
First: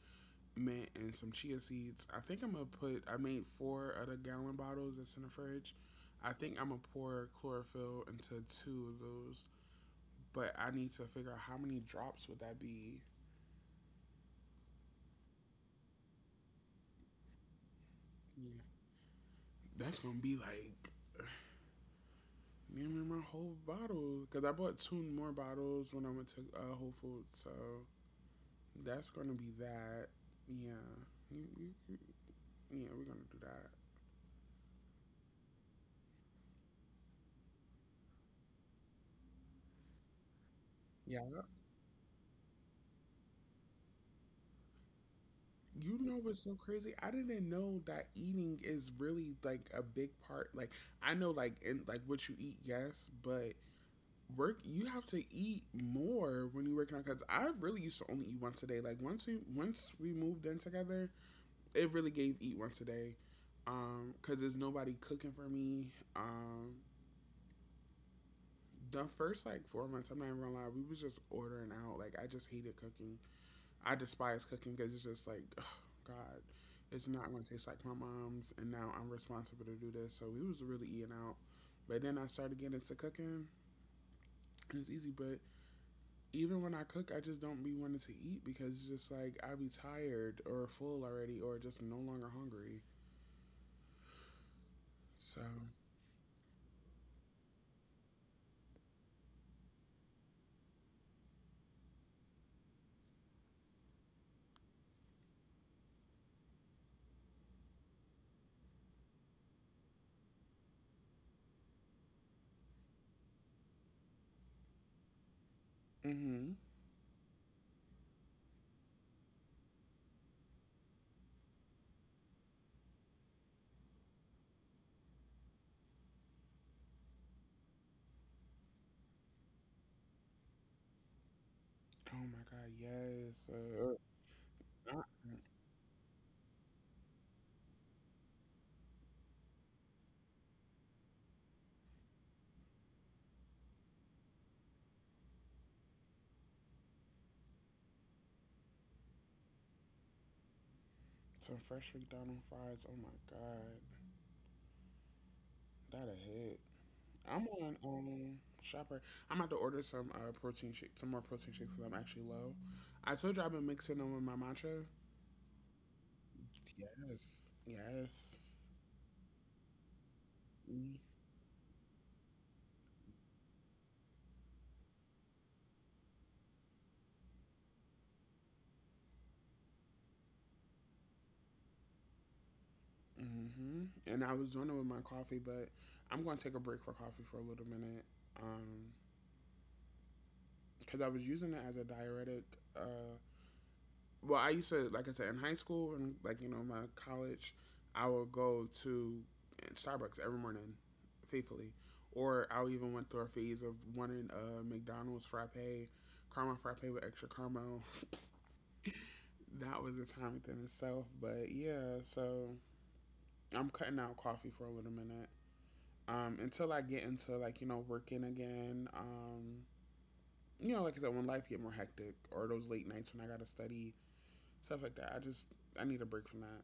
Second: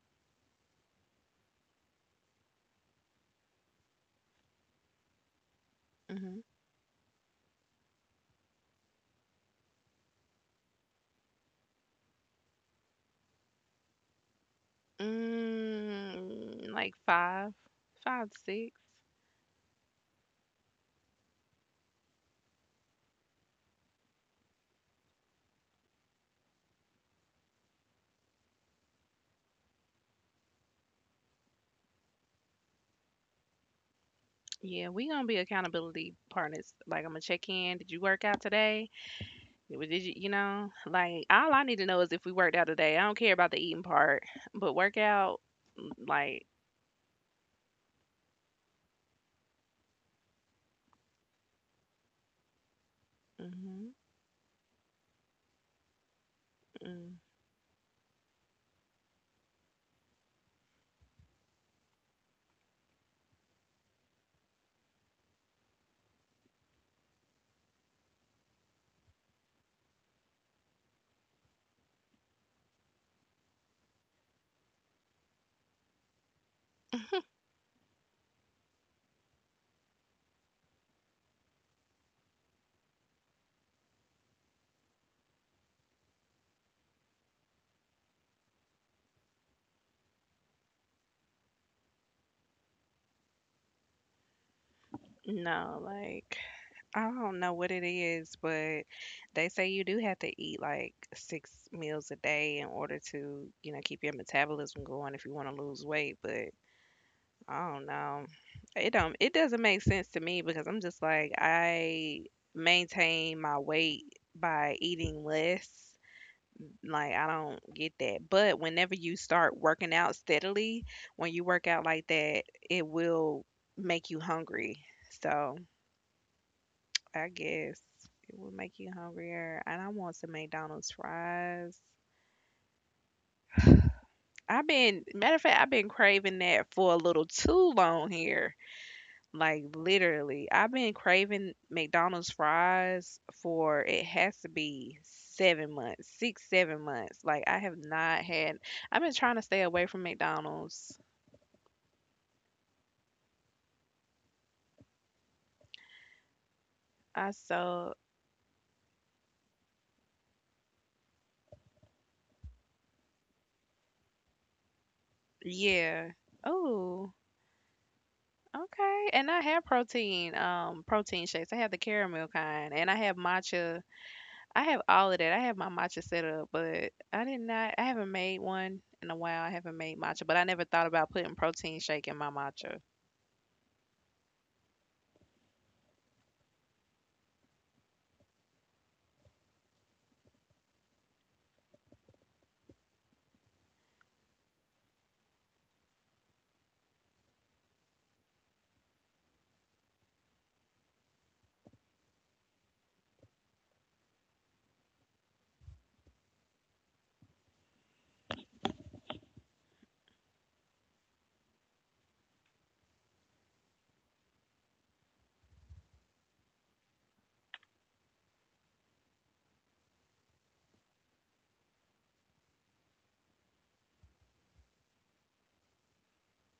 A: mint, and some chia seeds. I think I'm gonna put. I made four of the gallon bottles that's in the fridge. I
B: Hmm.
A: think I'm gonna pour chlorophyll into two of those, but I need to figure out how many drops would that be.
B: Mm, like five, five to
A: Yeah.
B: six.
A: That's gonna be like nearly my whole bottle because I bought two more bottles when I went to Whole Foods. So that's gonna be that. Yeah, you, you, you- yeah, we're gonna do that.
B: Yeah, we gonna be accountability partners. Like, I'm gonna check in. Did you work out today? It was, did you,
A: Yeah,
B: like all I need to know is if we worked out today. I don't care about the eating part, but workout, mm,
A: you know what's
B: like,
A: so crazy? I didn't know that eating is really like a big part. Like I know, like in like what you eat, yes, but
B: mm-hmm,
A: work you have to eat more when you're working out. Cause
B: mm,
A: I really used to only eat once a day. Like once we moved in together, it really gave eat once a day. Cause there's nobody cooking for me. Um, The first like 4 months, I'm not even gonna lie, we was just ordering out. Like I just hated cooking. I despise cooking because it's just like, ugh, God, it's not gonna taste like my mom's, and now I'm responsible to do this. So we was really eating out. But then I started getting into cooking, and it's easy, but even when I cook, I just don't be wanting to eat because it's just like I be tired or full already or just no longer hungry. So,
B: no, like, I don't know what it is, but they say you do have to eat like 6 meals a day in order to, keep your metabolism going if you want to lose weight. But I don't know, it doesn't make sense to me because I'm just like I maintain my weight by eating less.
A: mm-hmm.
B: Like, I don't get that, but whenever you start working out steadily, when you work out like that, it will make you hungry. So, I guess it will make you hungrier. And I want some McDonald's fries.
A: Oh my God, yes.
B: I've
A: Uh, uh,
B: been, matter of fact, I've been craving that for a little too long here. Like literally, I've been craving McDonald's fries for it has to be 7 months, six, 7 months. Like I have not had. I've been trying to stay away from McDonald's.
A: some fresh McDonald's fries. Oh my God. That a hit.
B: I
A: I'm on
B: so
A: shopper. I'm about to order some protein shake, some more protein shakes because I'm actually low. I told you I've been mixing them with my matcha.
B: Yeah. Oh,
A: Yes, yes.
B: okay. And I have protein, protein shakes. I have the caramel kind, and I have matcha. I have all of that. I have my matcha set up, but I did not. I haven't made one in a while. I haven't made matcha, but I never thought about putting protein shake in my matcha.
A: Mm-hmm. And I was doing it with my coffee, but I'm going to take a break for coffee for a little minute. Um, because I was using it as a diuretic. uh, well, I used to, like I said, in high school and like you know my college, I would go to Starbucks every morning, faithfully, or I even went through a phase of wanting a McDonald's frappe, caramel frappe with extra caramel. That was a time within itself, but yeah. So I'm cutting out coffee for a little minute until I get into like you know working again. You know, like I said, when life get more hectic or those late nights when I gotta study stuff like that, I need a break from that.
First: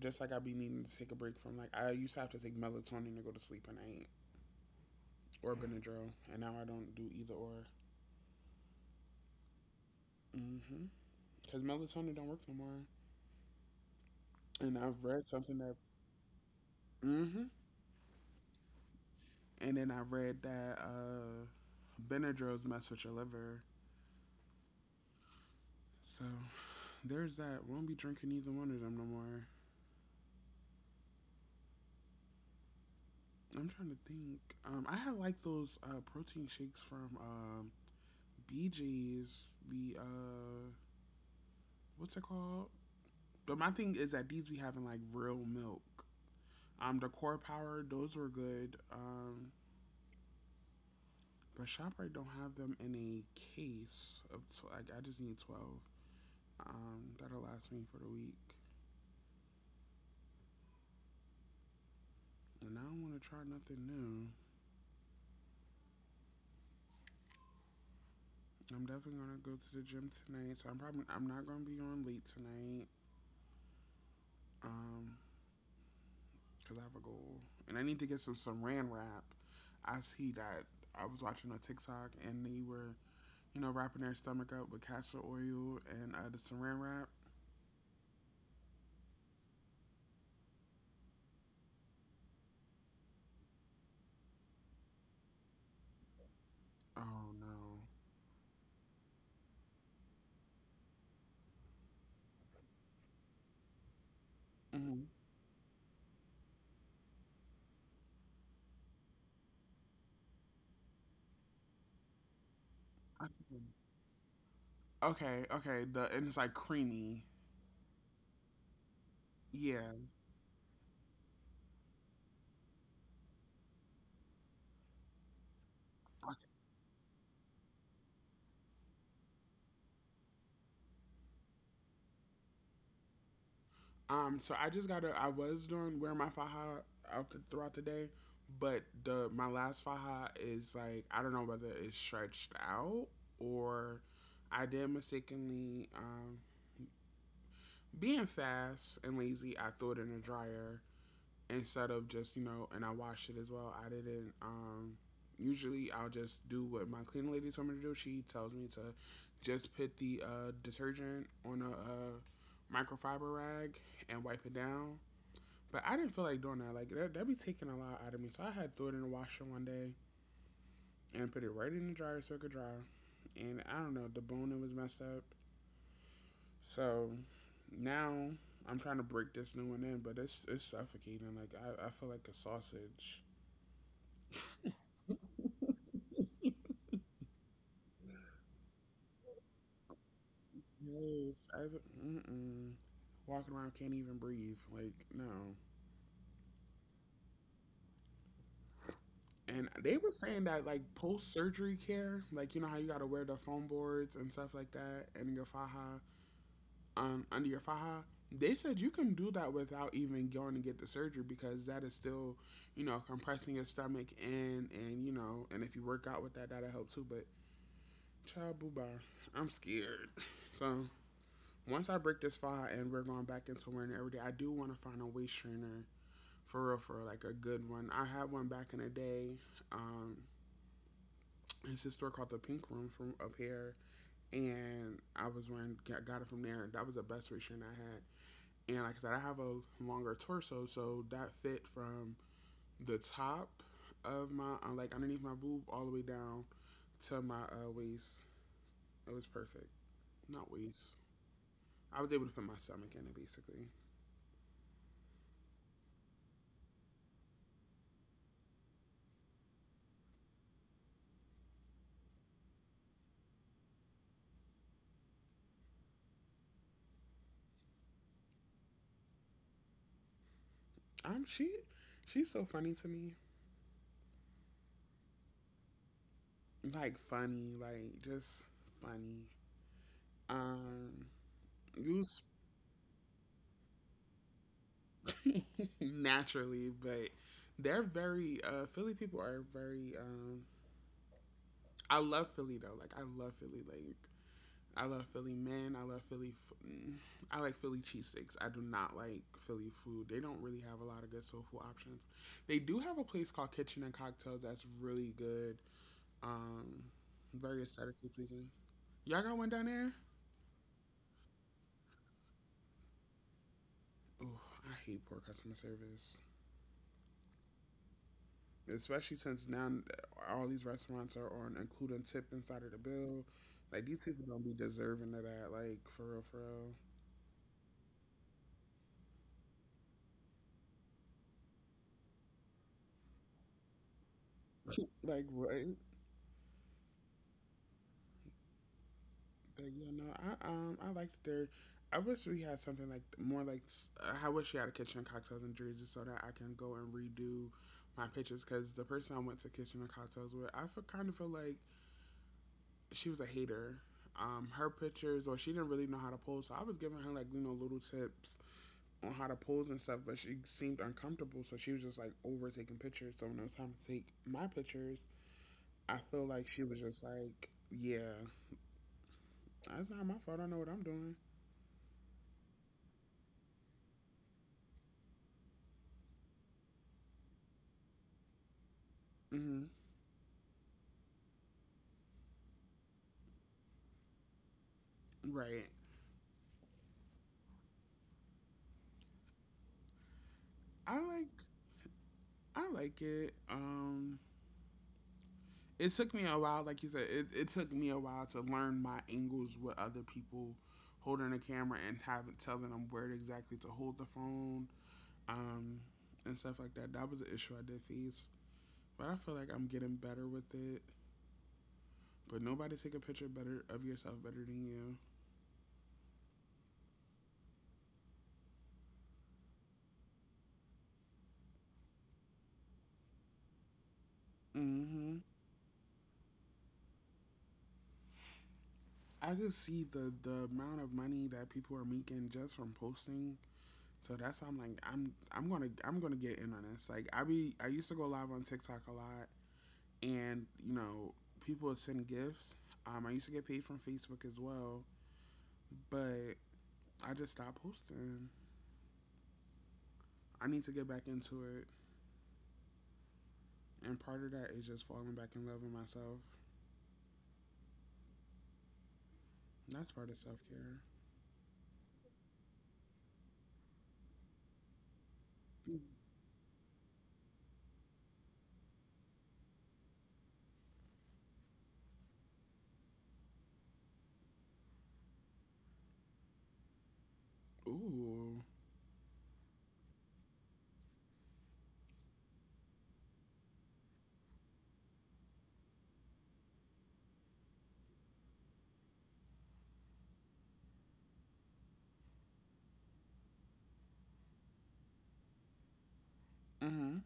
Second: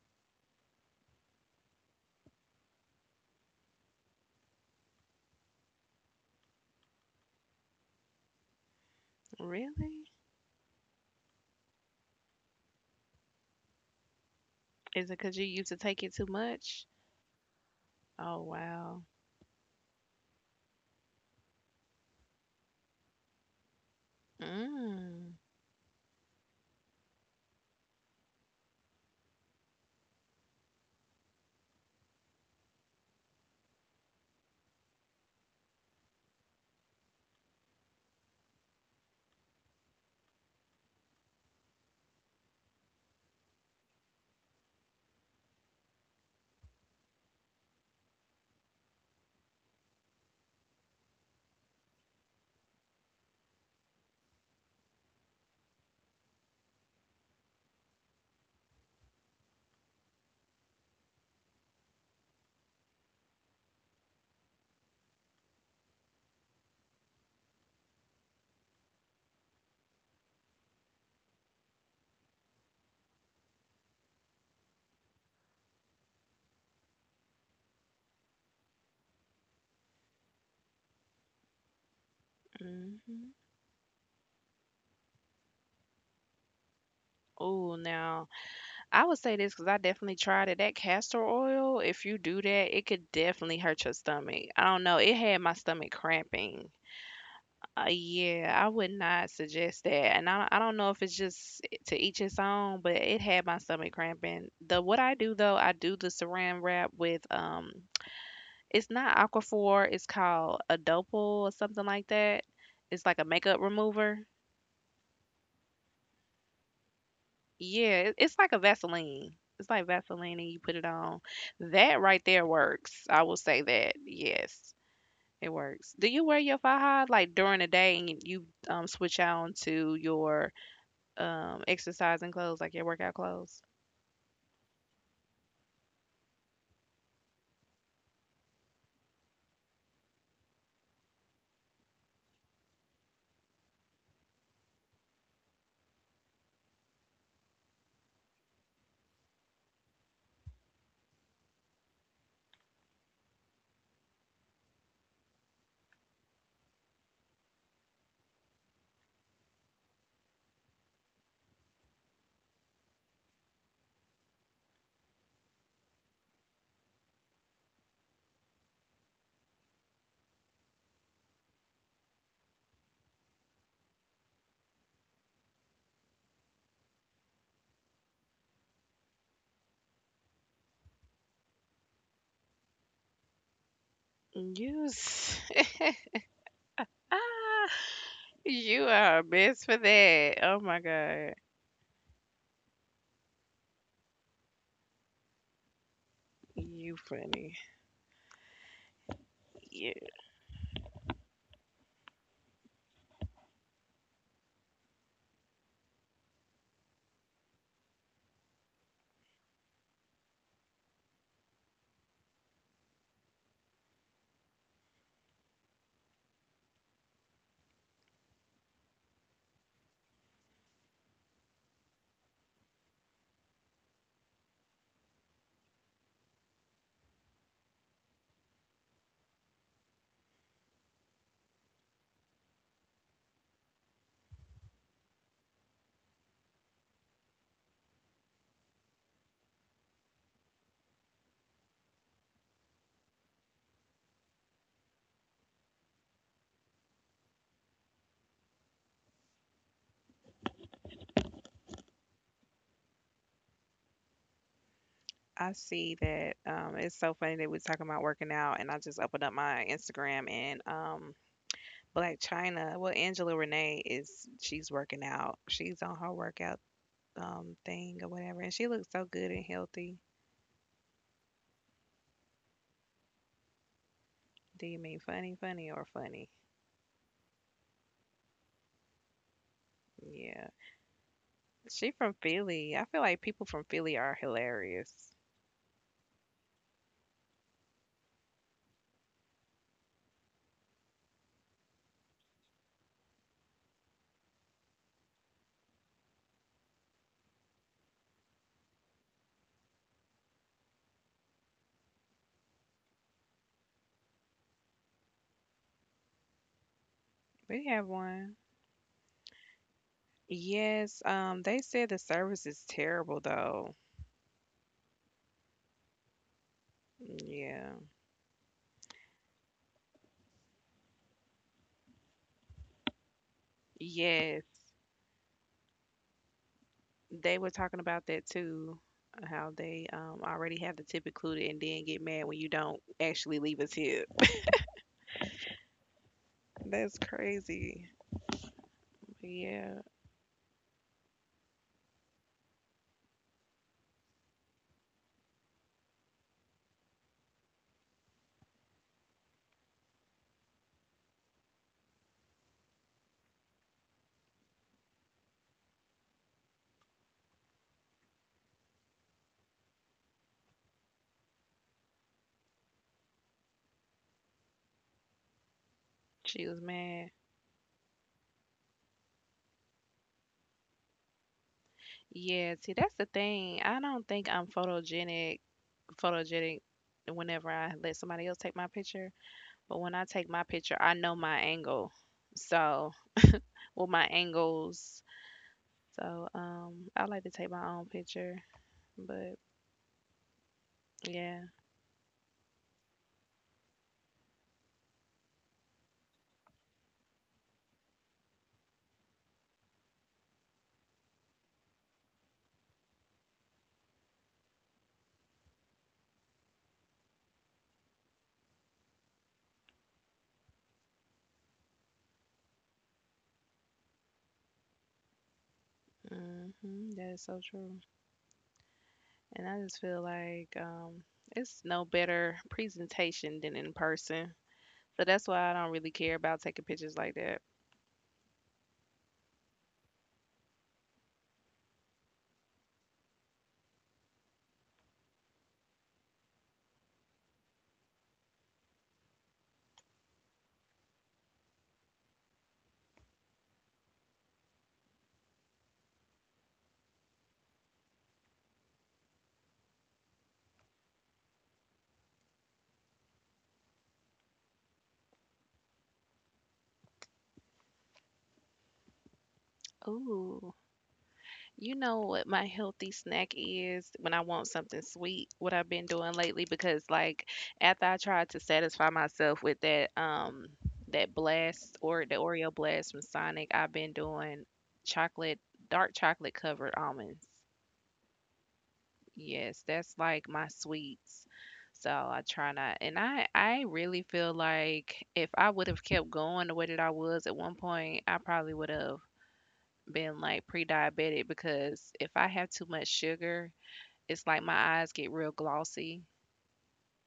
A: Just like I be needing to take a break from like I used to have to take melatonin to go to sleep and I or Benadryl and now I don't do either or.
B: Really?
A: Mhm. Cuz melatonin don't work no more. And I've
B: Is it
A: read
B: because you
A: something
B: used
A: that
B: to take it too much?
A: mhm
B: Oh, wow.
A: and then I read that Benadryls mess with your liver.
B: Mm.
A: So there's that. Won't be drinking either one of them no more. I'm trying to think. I had like those protein shakes from BJ's. The what's it called? But my thing is that these we having like real milk. The core power those were good. But Shoprite don't have them in a case of like I just need 12. That'll last me for the week. And I don't want to try nothing new. I'm definitely gonna go to the gym tonight, so I'm not gonna be on late tonight. Um, cause I have a goal, and I need to get some Saran wrap. I see that I was watching a TikTok and they were
B: Mhm.
A: you know, wrapping their stomach up with castor oil and the saran wrap.
B: Ooh, now, I would say this because I definitely tried it. That castor oil, if you do that, it could definitely hurt your stomach. I don't know, it had my stomach cramping.
A: Oh no.
B: Yeah, I would not suggest that, and I don't know if it's just to each his own, but it had my stomach cramping. The What
A: Mm-hmm.
B: I do though, I do the Saran wrap with, it's not Aquaphor, it's called a Adopal or something like that. It's like a
A: I
B: makeup
A: see.
B: remover.
A: Okay, okay. The and it's like creamy.
B: Yeah, it's like a Vaseline. It's like
A: Yeah.
B: Vaseline and you put it on. That right there works. I will say that. Yes, it works. Do you wear
A: Okay.
B: your faja like during the day and you switch on to your exercising clothes, like your workout clothes?
A: So I just gotta. I was doing wear my faja out the, throughout the day, but the my last faja is like I don't know whether it's stretched out or I did mistakenly being fast and lazy. I threw it in the dryer instead of just you know and I washed it as well I didn't usually I'll just do what my cleaning lady told me to do. She tells me to just put the detergent on a microfiber rag and wipe it down, but I didn't feel like doing that. Like that'd be taking a lot out of me, so I had throw it in the washer one day and put it right in the dryer so it could dry, and I don't know the bone it was messed up. So now I'm trying to break this new one in, but it's suffocating like I feel like a sausage.
B: You ah, you are a mess for that. Oh my God.
A: Yes, I mm-mm, walking around can't even breathe. Like no.
B: You funny.
A: And
B: Yeah.
A: they were saying that like post surgery care, like you know how you gotta wear the foam boards and stuff like that, and your faja, under your faja. They said you can do that without even going to get the surgery because that is still, you know, compressing your stomach and you know, and if you work out with that, that'll help too. But child, boo bye, I'm scared. So once I break this faja and we're going back into wearing it every day, I do want to find a waist trainer. For real, like a good one. I had one back in the day. Um, it's a store called the Pink Room from up here, and I was wearing got it from there. That was the best restraint I had. And like I said, I have a longer torso, so that fit from the top of my like underneath my boob all the way down to my waist. It was perfect. Not waist. I was able to put my stomach in it basically.
B: I see that it's so funny that we're talking about working out, and I just opened up my Instagram and Black China. Well, Angela Renee is, she's working out. She's on her workout thing or whatever, and she looks so good and healthy.
A: I'm she. She's so funny to me.
B: Do you mean funny, funny, or funny?
A: Like funny, like just funny.
B: Yeah,
A: Um, it
B: she from
A: was
B: Philly. I feel like people from Philly are hilarious.
A: naturally, but they're very Philly people are very. I love Philly though. Like I love Philly. Like I love Philly men. I love Philly. I like Philly cheesesteaks. I do not like Philly food. They don't really have a lot of good soul food options. They do have a place called Kitchen and Cocktails that's really good. Um, very
B: We have
A: aesthetically
B: one.
A: pleasing. Y'all got one down there?
B: Yes. They said the service is terrible though.
A: Oh, I hate poor customer service,
B: Yeah.
A: especially since now all these restaurants are on including tip inside of the bill. Like these people don't be
B: Yes.
A: deserving of that. Like for real, for real.
B: They were talking about that too, how they already have the tip included and then get mad when you don't actually leave a tip.
A: Like what?
B: That's crazy. But
A: Like,
B: yeah,
A: you know, I like their. I wish we had something like more like. I wish we had a kitchen and cocktails in Jersey so that I can go and redo my pictures because the person I went to kitchen and cocktails with, kind of feel like she was a hater. Her pictures or she didn't really know how to pose, so I was giving her like you know little tips on how to pose and stuff, but she seemed uncomfortable, so she was just like over taking pictures. So when it was time to take my pictures, I feel like
B: she was
A: she was just
B: mad.
A: like, "Yeah, that's not my fault. I know what I'm doing."
B: Yeah, see, that's the thing. I don't think photogenic whenever I let somebody else take my picture.
A: Hmm.
B: But when I take my picture, I know my angle. So, well, my angles.
A: Right.
B: So, I like to take my own picture. But
A: I like.
B: yeah,
A: I like it. It took me a while, like you said, it took me a while to learn my angles with other people holding the camera and having telling them where exactly to hold the phone, um, and stuff like that. That was an issue I did face, but I feel like I'm getting better with it. But nobody take a picture better of yourself better than you.
B: hmm, that is so true. And I just feel like it's no better presentation than in person. So
A: Mm-hmm.
B: that's why I don't really care about taking pictures like that.
A: I just see the amount of money that people are making just from posting. So that's why I'm like, I'm gonna get in on this. Like I used to go live on TikTok a lot, and you know people would send gifts. I used to get paid from Facebook as well, but I just stopped posting. I need to get back into it, and part of that is just falling back in love with myself. That's part of self
B: Ooh,
A: care.
B: you know what my healthy snack is when I want something sweet, what I've been doing lately because like after I tried to satisfy myself with that that blast or the Oreo blast from Sonic, I've been doing chocolate, dark chocolate covered almonds.
A: Ooh.
B: Yes, that's like my sweets. So I try not, and I really feel like if I would have kept going the way that I was at one point, I probably would have been like pre-diabetic because if I have too much sugar, it's like my eyes get real glossy,
A: Mm-hmm.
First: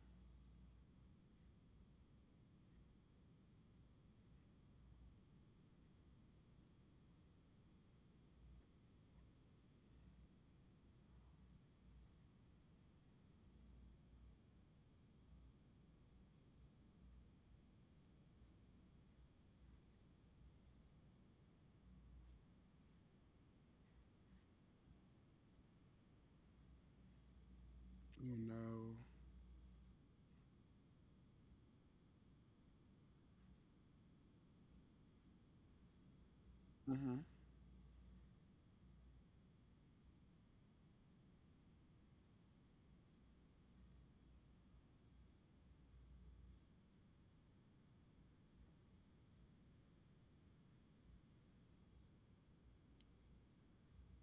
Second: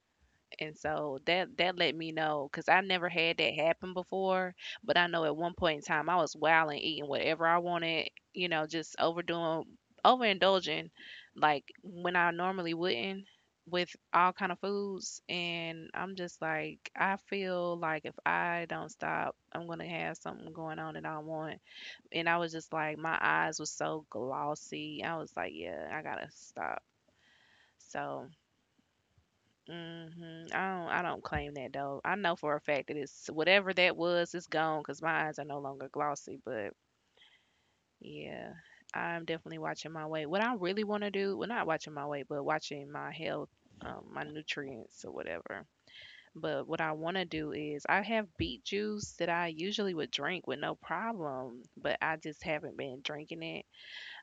B: and so that let me know because I never had that happen before, but I know at one point in time I was wilding, eating whatever I wanted, just overdoing, overindulging, like when I normally wouldn't with all kind of foods. And I'm just like, I feel like if I don't stop, I'm gonna have something going on that I want. And I was just like, my eyes was so glossy. I was like, yeah, I gotta stop. So
A: You know.
B: mhm. I don't claim that though. I know for a fact that it's whatever that was, it's gone because my eyes are no longer glossy. But
A: Mhm.
B: yeah, I'm definitely watching my weight. What I really want to do, well, not watching my weight, but watching my health, my nutrients or whatever. But what I want to do is I have beet juice that I usually would drink with no problem, but I just haven't been drinking it.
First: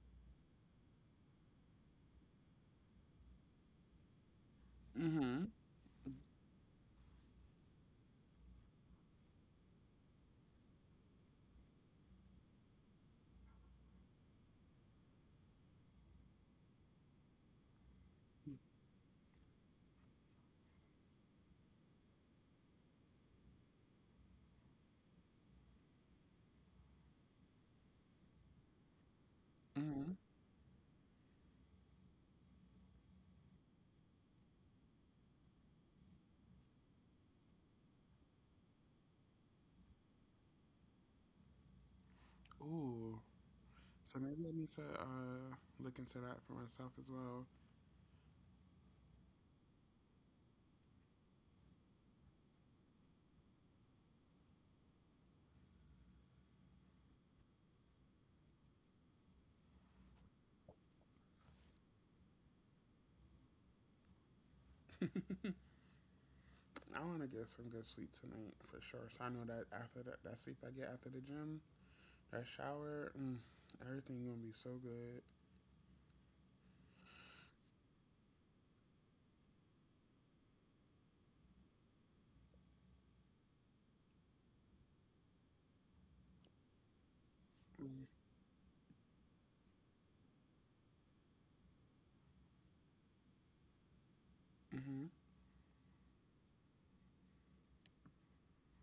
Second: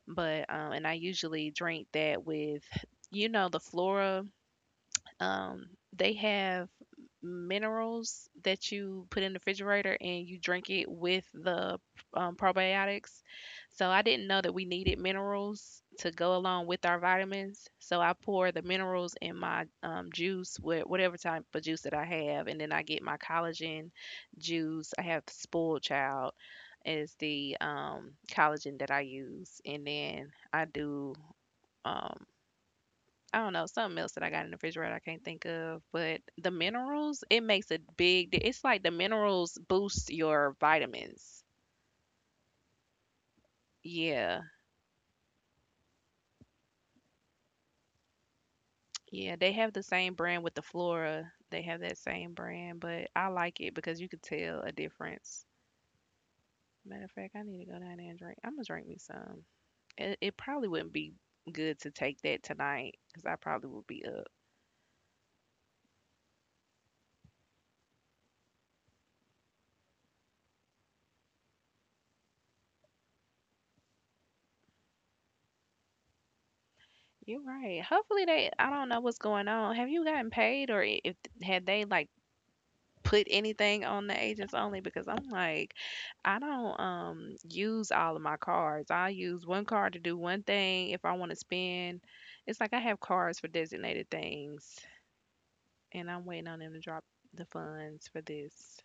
B: But and I usually drink that with, you know, the Flora.
A: Mhm.
B: Um, they have minerals that you put in the refrigerator and you drink it with the probiotics. So I didn't know that we needed minerals to go along with our vitamins. So I pour the minerals in my juice, whatever type of juice that I have, and then I get my collagen juice. I have Spoiled Child is the collagen that I use, and
A: Mhm.
B: then I do. um, I don't know, something else that I got in the refrigerator I can't think of, but the minerals, it makes a big it's like the minerals boost your vitamins.
A: Ooh. So
B: Yeah.
A: maybe I need to look into that for myself as well.
B: Yeah, they have the same brand with the Flora. They have that same brand, but I like it because you could tell a difference. Matter of fact, I need to go down there and drink. I'm gonna drink me some. It probably wouldn't be good to take that tonight because I probably would be up.
A: I want to get some good sleep tonight for sure. So I know that after that, that sleep I get after the gym, that shower, mm, everything gonna be so good.
B: You're right. Hopefully they. I don't know what's going on. Have you gotten paid or if had they like put anything on the agents only because I'm like, I don't use
A: Mm.
B: all of my cards. I use one card to do one thing if I want to spend. It's like I have cards for designated things,
A: Mhm.
B: and I'm waiting on them to drop the funds for this.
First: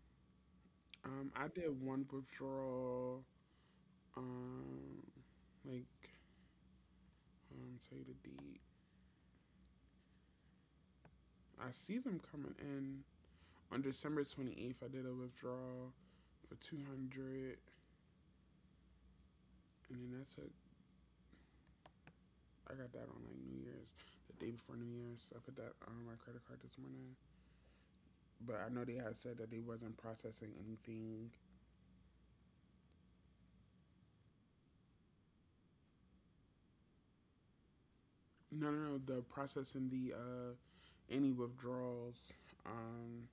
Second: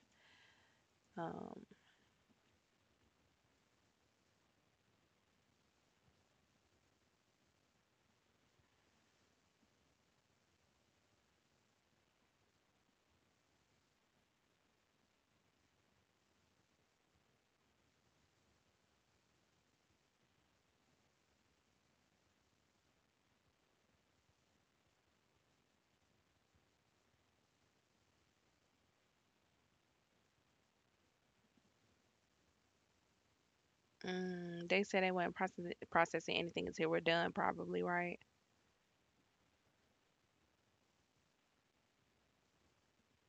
A: I
B: Um,
A: did one withdrawal. Um, like tell you the date. I see them coming in on December 28th. I did a withdrawal for 200, and then that's it. I got that on like New Year's, the day before New Year's. I put that on my credit card this morning. But I know they had said that they wasn't processing anything.
B: mm, they said they weren't processing anything until we're done, probably, right?
A: No, no, no. The processing the any withdrawals. Um,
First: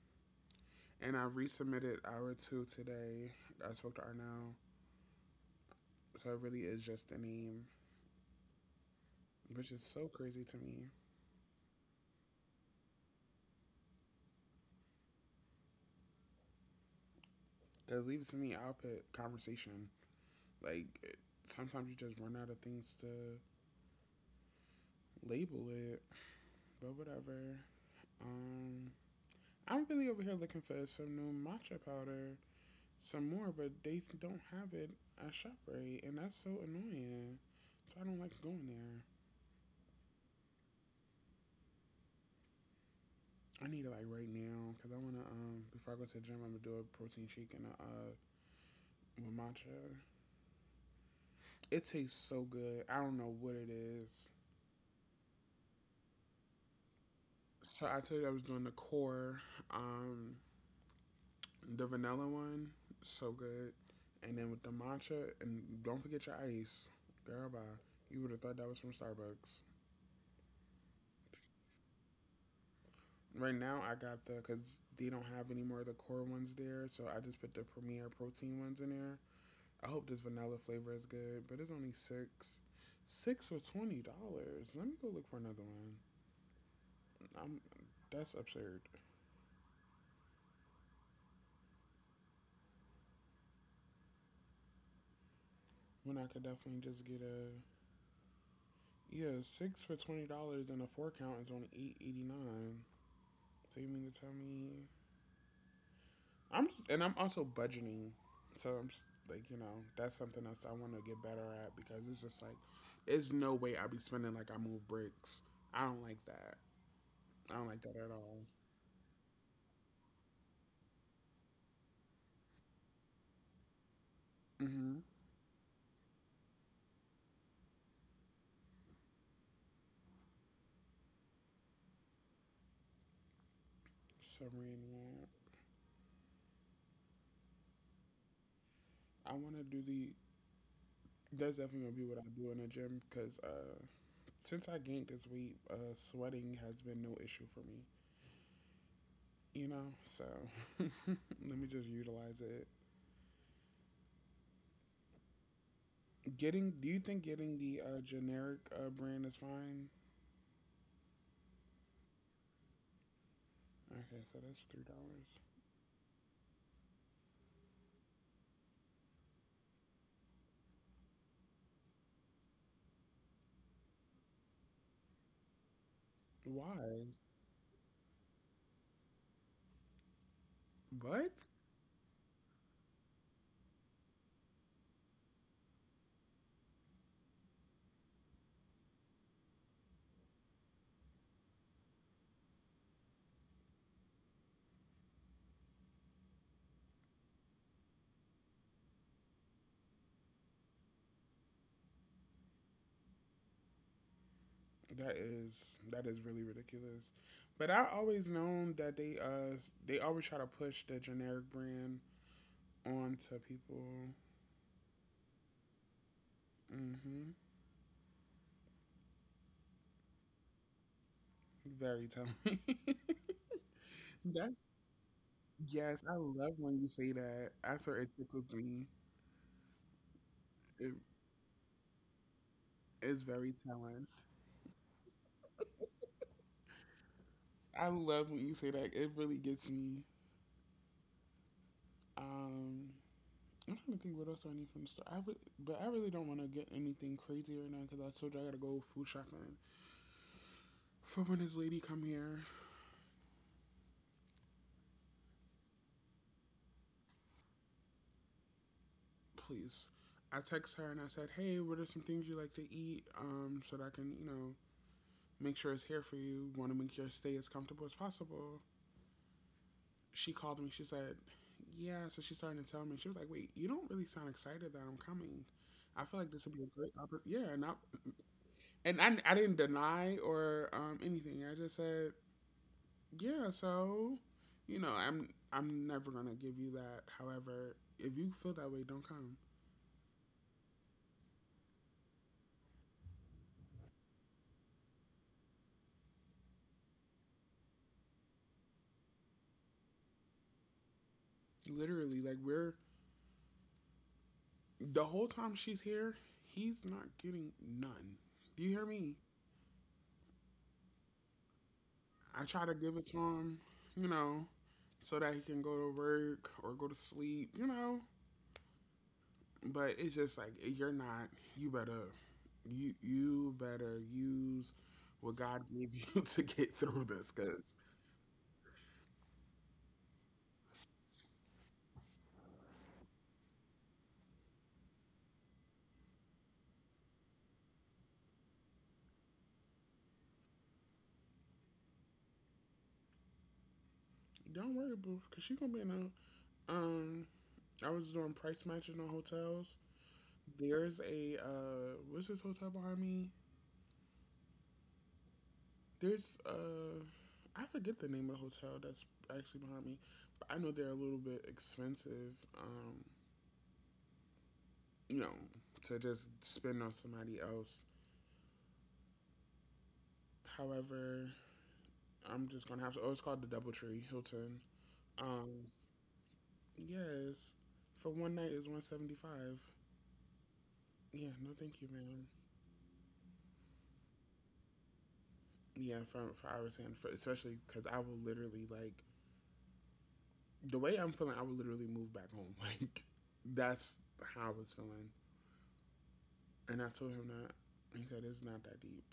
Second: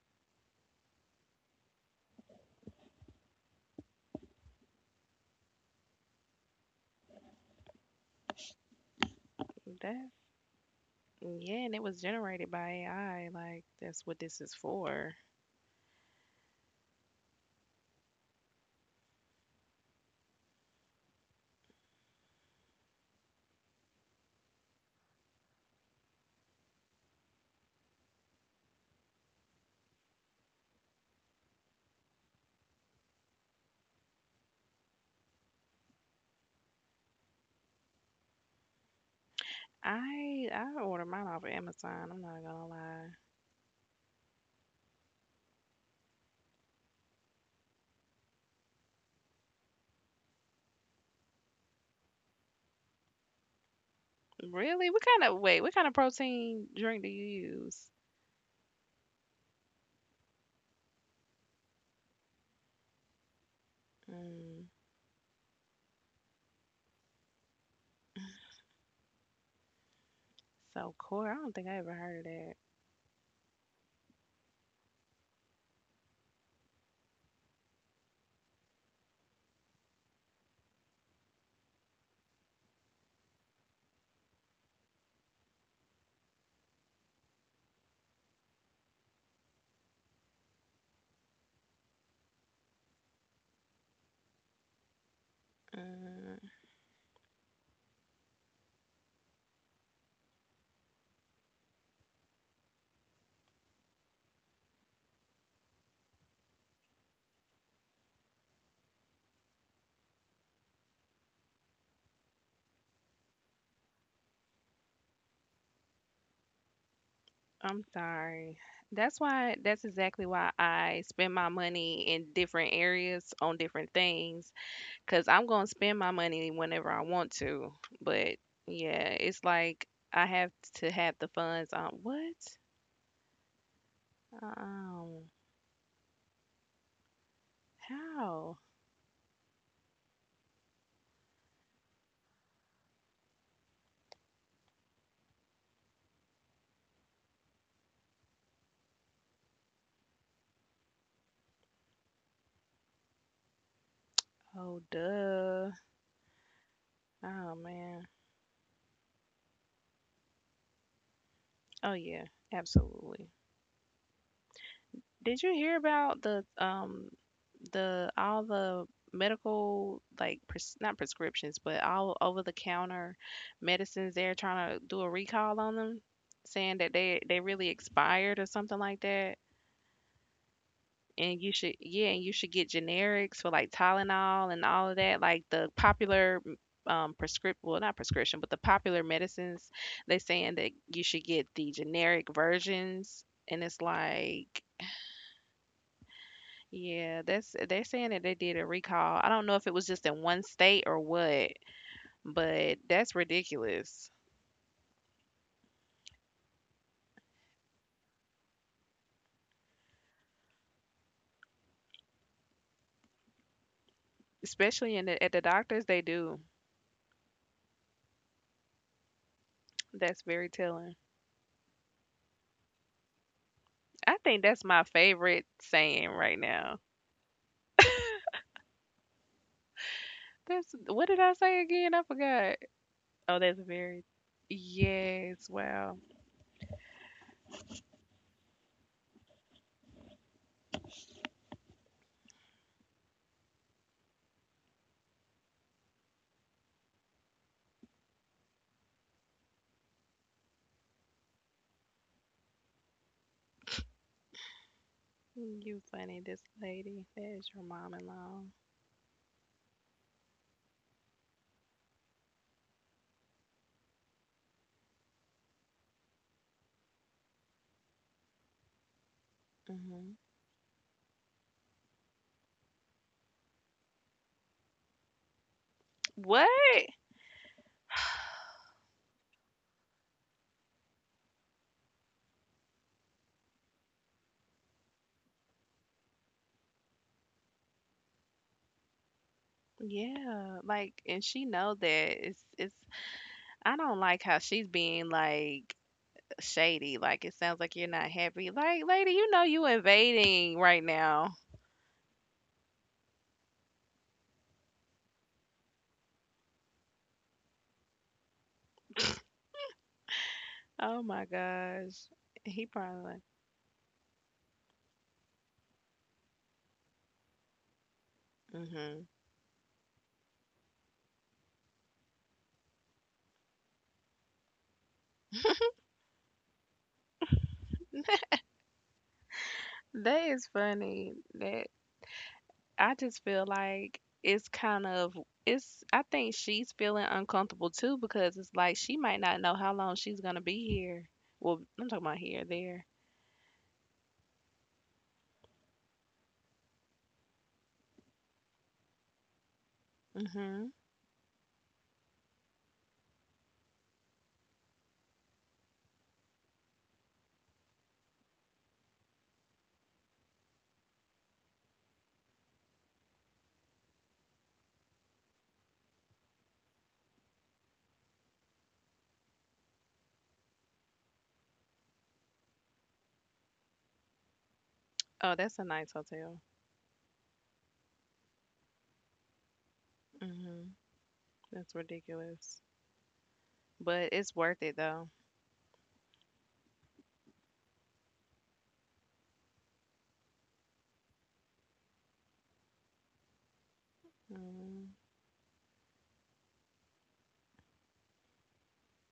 A: and I resubmitted hour two today. I spoke to Arnell, so it really is just a name, which is
B: That,
A: so crazy to me.
B: yeah, and it was generated by AI. Like that's what this is for.
A: Cause leave it to me, I'll put conversation. Like it- sometimes you just run out of things to label it, but whatever. Um, I'm really over here looking for some new matcha powder, some more, but they don't have it at ShopRite, and that's so annoying. So I don't like going there.
B: I order mine off of Amazon. I'm not gonna lie.
A: I need it like right now because I want to. Before I go to the gym, I'm gonna do a protein shake and a with matcha. It tastes so good. I don't know what it is.
B: Really? What kind of wait? What kind of protein drink do you
A: So
B: use?
A: I told you I was doing the core, um, the vanilla one, so good, and then with
B: Mm,
A: the matcha, and don't forget your ice, girl. Bye. You would have thought that was from Starbucks.
B: so core. I don't think I ever heard of that.
A: Right now, I got the because they don't have any more of the core ones there, so I just put the Premier protein ones in there. I hope this vanilla flavor is good, but it's only six for $20. Let me go look for another one. I'm that's absurd. When I
B: Uh,
A: could definitely just get a, yeah, six for $20 and a four count is only 8.89. So you mean to tell me I'm also budgeting, so like you know that's something else I want to get better at because it's just like it's no way I'll be spending like I move bricks. I don't like that. I don't like
B: I'm
A: that at all.
B: sorry. That's why. That's exactly why I spend my money in different areas on different things.
A: Mm-hmm.
B: Cause I'm gonna spend my money whenever I want to. But yeah, it's like I have to have the funds on what?
A: Submarine
B: Um,
A: wear.
B: how?
A: I want to do the. That's definitely gonna be what I do in the gym because since I gained this weight, sweating has been no issue for me. You know, so let me just utilize it.
B: Oh, duh.
A: Getting? Do you think getting
B: Oh
A: the
B: man.
A: generic brand is fine?
B: Oh yeah. Absolutely.
A: Okay, so that's $3.
B: Did you hear about the all the medical like pres not prescriptions, but all over the counter medicines they're trying to do a recall on them, saying that
A: Why?
B: they really expired or something like that. And
A: What?
B: you should yeah, and you should get generics for like Tylenol and all of that, like the popular prescript well not prescription, but the popular medicines, they saying that you should get the generic versions and it's like yeah, that's they're saying that they did a recall. I don't know if it was just in one state or what, but that's ridiculous.
A: That is really ridiculous. But I always known that they always try to push the generic brand onto people.
B: Especially in the at the doctors they do.
A: Mm-hmm.
B: That's very telling.
A: Very telling.
B: I think that's
A: That's
B: my favorite
A: yes,
B: saying
A: I
B: right
A: love when
B: now.
A: you say that. I swear it tickles me.
B: That's
A: It
B: what did I say again? I forgot.
A: is
B: Oh,
A: very
B: that's
A: telling.
B: very yes, wow.
A: I love when you say that. It really gets me. Um I'm trying to think what else I need from the store. But I really don't want to get anything crazy right now because I told you I gotta go food shopping. For when this lady come here,
B: You funny this lady. That is your mom-in-law.
A: please. I text her and I said, hey, what are some things you like to eat, so that I can, you know, make sure it's here for you. Want to make your stay as comfortable as possible.
B: Hmm.
A: She called me. She said, yeah. So she started to tell me. She was like, wait, you don't really sound excited that I'm coming. I feel like this
B: What?
A: would be a great opportunity. Yeah, and I didn't deny or anything. I just said, yeah, so you know, I'm never gonna give you that. However, if you feel that way, don't come.
B: Yeah, like and she know that it's I don't like how she's being like shady. Like it sounds like you're not happy. Like, lady, you know you invading right now.
A: Literally, like we're the whole time she's here, he's not getting none. Do you hear me?
B: Oh my gosh.
A: I
B: He
A: try to
B: probably
A: give it
B: like,
A: to him, you know, so that he can go to work or go to sleep, you know.
B: hmm.
A: But it's just like you're not. You better, you better use what God gave you to get through this, cause
B: That is funny. That I just feel like it's kind of it's I think she's feeling uncomfortable too because it's like she might not know how long she's gonna be here. Well, I'm talking about here, there.
A: don't worry, boo, cause she gonna be in a, I was doing price matching on hotels.
B: Hmm.
A: There's a, what's this hotel behind me? There's, I forget the name of the hotel that's actually behind me, but I know they're a little bit expensive. Um, you know, to just spend on somebody else. However, I'm just gonna have to. Oh, it's called the DoubleTree Hilton.
B: Oh, that's a
A: Um,
B: nice hotel.
A: yes, for one night is 175.
B: Hmm.
A: Yeah, no,
B: That's
A: thank you, ma'am.
B: ridiculous. But it's worth it though.
A: Yeah, for hours and for, especially because I will literally like the way I'm feeling, I would literally move back home. Like that's how I was
B: Mm,
A: feeling, and I told him that. He said it's not that deep.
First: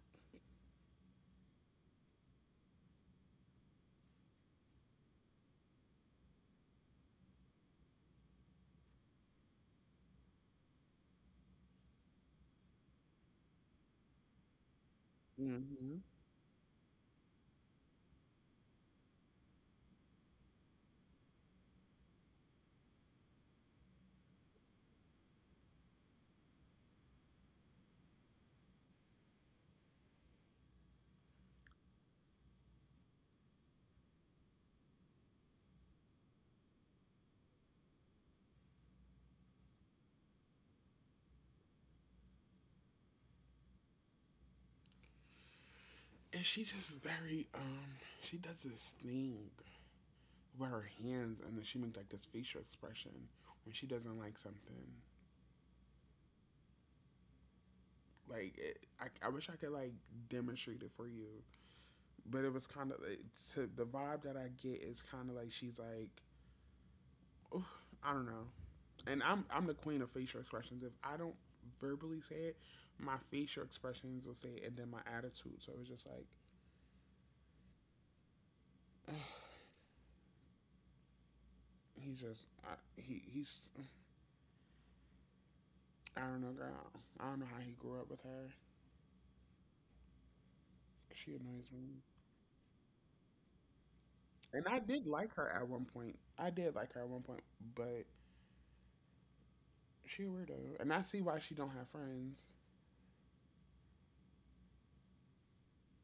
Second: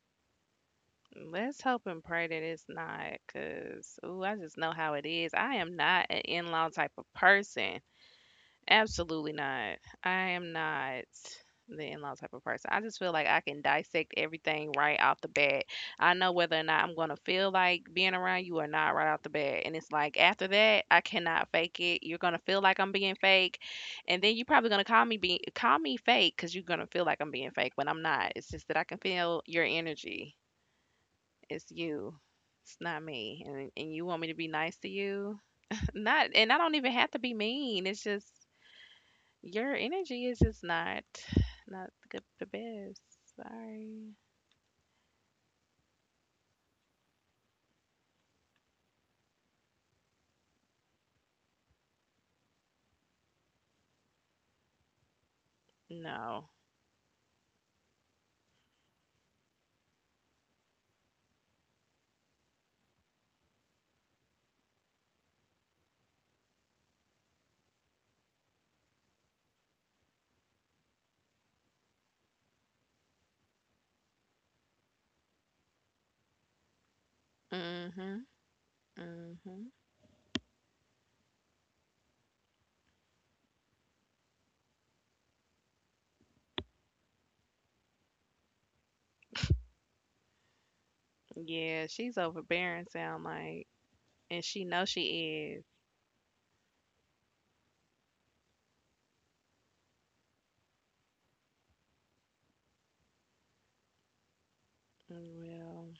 B: let's hope and pray that it's not, cause ooh, I just know how it is. I am not an in-law type of person. Absolutely not. I am not the in-law type of person. I just feel like I can dissect everything right off the bat.
A: Hmm
B: I know whether or not I'm gonna feel like being around you or not right off the bat. And it's like after that, I cannot fake it. You're gonna feel like I'm being fake, and then you're probably gonna call me fake because you're gonna feel like I'm being fake when I'm not. It's just that I can feel your energy. It's you. It's not me. And you want me to be nice to you? Not and I don't even have to be mean. It's just your energy is just not not good the best. Sorry.
A: And she just very she does this thing with her hands, and then she makes like this facial expression when she doesn't like something.
B: No.
A: Like it, I wish I could like demonstrate it for you, but it was kind of like, to the vibe that I get is kind of like she's like, "Oof, I don't know. And I'm the queen of facial expressions. If I don't verbally say it, my facial expressions will say it, and then my attitude. So it's just like
B: Mhm.
A: ugh,
B: Mhm.
A: he he's I don't know, girl. I don't know how he grew up with her. She annoys
B: Yeah,
A: me,
B: she's overbearing sound like and
A: and
B: she
A: I
B: knows
A: did like her
B: she is.
A: at one point. I did like her at one point, but she a weirdo, and I see why she don't have friends.
B: Mm, well,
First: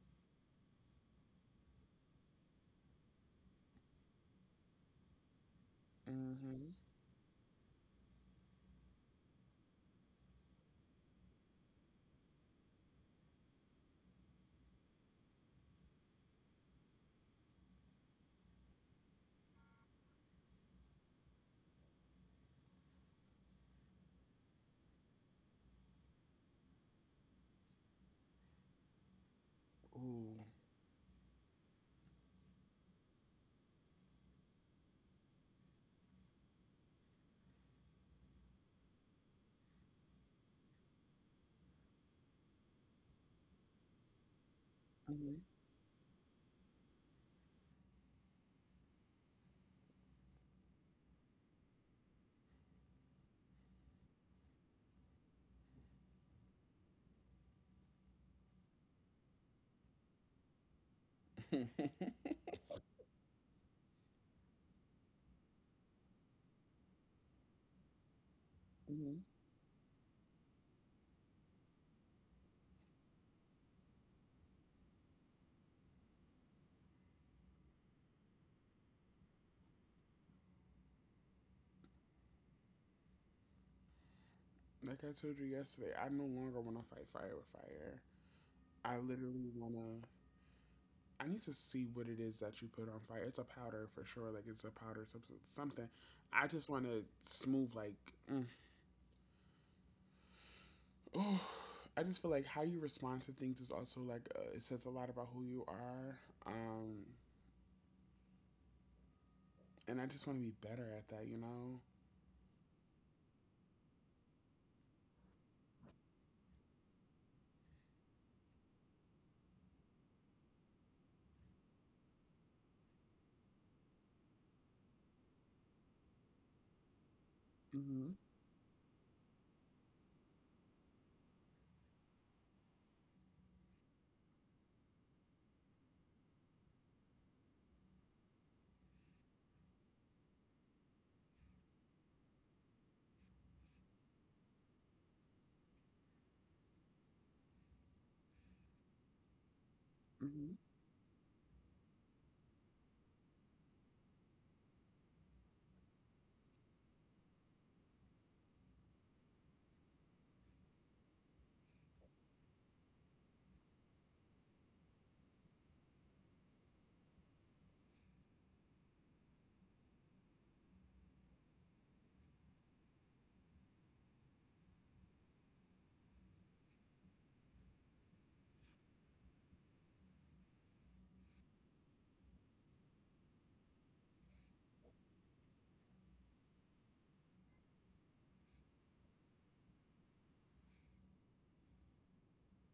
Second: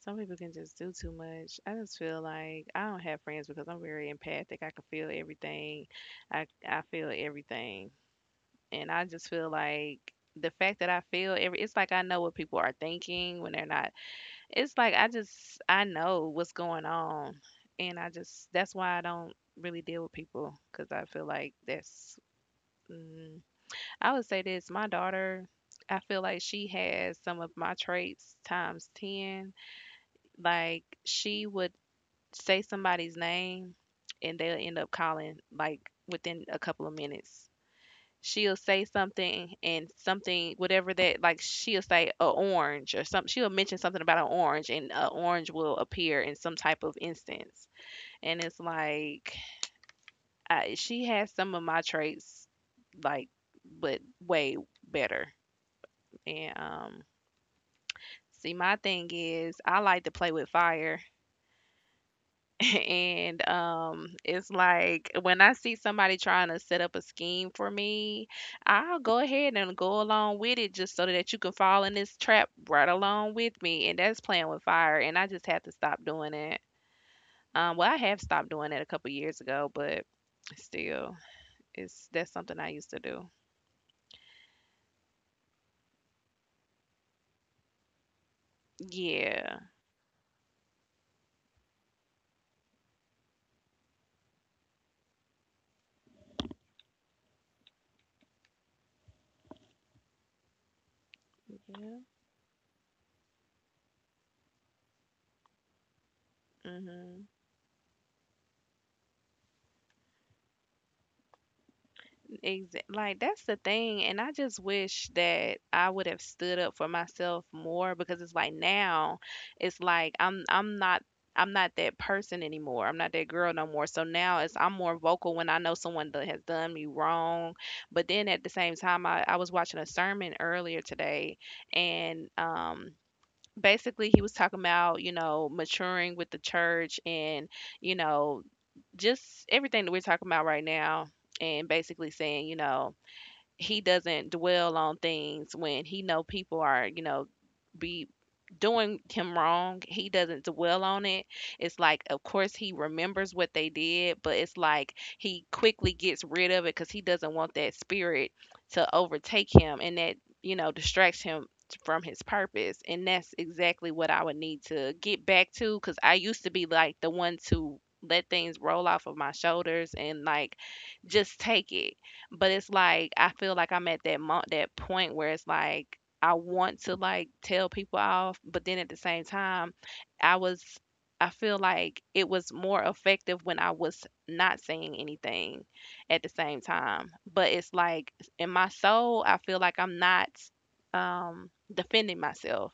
B: some people can just do too much. I just feel like I don't have friends because I'm very empathic. I can feel everything. I
A: Mm-hmm.
B: I feel everything. And I just feel like the fact that I feel every it's like I know what people are thinking when they're not. It's like I just I know what's going on, and I just that's why I don't really deal with people because I feel like that's. Mm, I would say this: my daughter, I feel like she has some of my traits times 10.
A: Ooh.
B: Like she would say somebody's name, and they'll end up calling like within a couple of minutes she'll say something and something whatever that like she'll say a orange or something she'll mention something about an orange and an
A: Mm-hmm.
B: orange will appear in some type of instance, and it's like I, she has some of my traits like but way better, and see my thing is I like to play with fire, and it's like when I see somebody trying to set up a scheme for me, I'll
A: Mm-hmm.
B: go ahead and go along with it just so that you can fall in this trap right along with me. And that's playing with fire. And I just have to stop doing it. Well, I have stopped doing it a couple years ago, but still, it's that's something I used to do.
A: Like I told you yesterday, I no longer want to fight fire with fire. I literally
B: Yeah.
A: want to I need to see what it is that you put on fire. It's a powder for sure. Like it's a powder substance, something. I just want to smooth like. Mm.
B: Yeah.
A: I just feel like how you respond to things is also it says a lot about who you are. Um,
B: Hmm.
A: and I just want to be better at that. You know.
B: Exa like, that's the thing, and I just wish that I would have stood up for myself more because it's like now it's like I'm not I'm not that person anymore. I'm not that girl no more. So now it's I'm more vocal when I know someone that has done me wrong. But
A: Mm-hmm.
B: then at the same time, I was watching a sermon earlier today, and basically he was talking about you know maturing with the church and you know just everything that we're talking about right now, and basically saying you know he doesn't dwell on things when he know people are you know be doing him wrong. He doesn't
A: Mm-hmm.
B: dwell on it. It's like, of course, he remembers what they did, but it's like he quickly gets rid of it because he doesn't want that spirit to overtake him and that, you know, distracts him from his purpose. And that's exactly what I would need to get back to because I used to be like the one to let things roll off of my shoulders and like just take it. But it's like I feel like I'm at that that point where it's like I want to like tell people off, but then at the same time, I was I feel like it was more effective when I was not saying anything at the same time. But it's like in my soul, I feel like I'm not defending myself.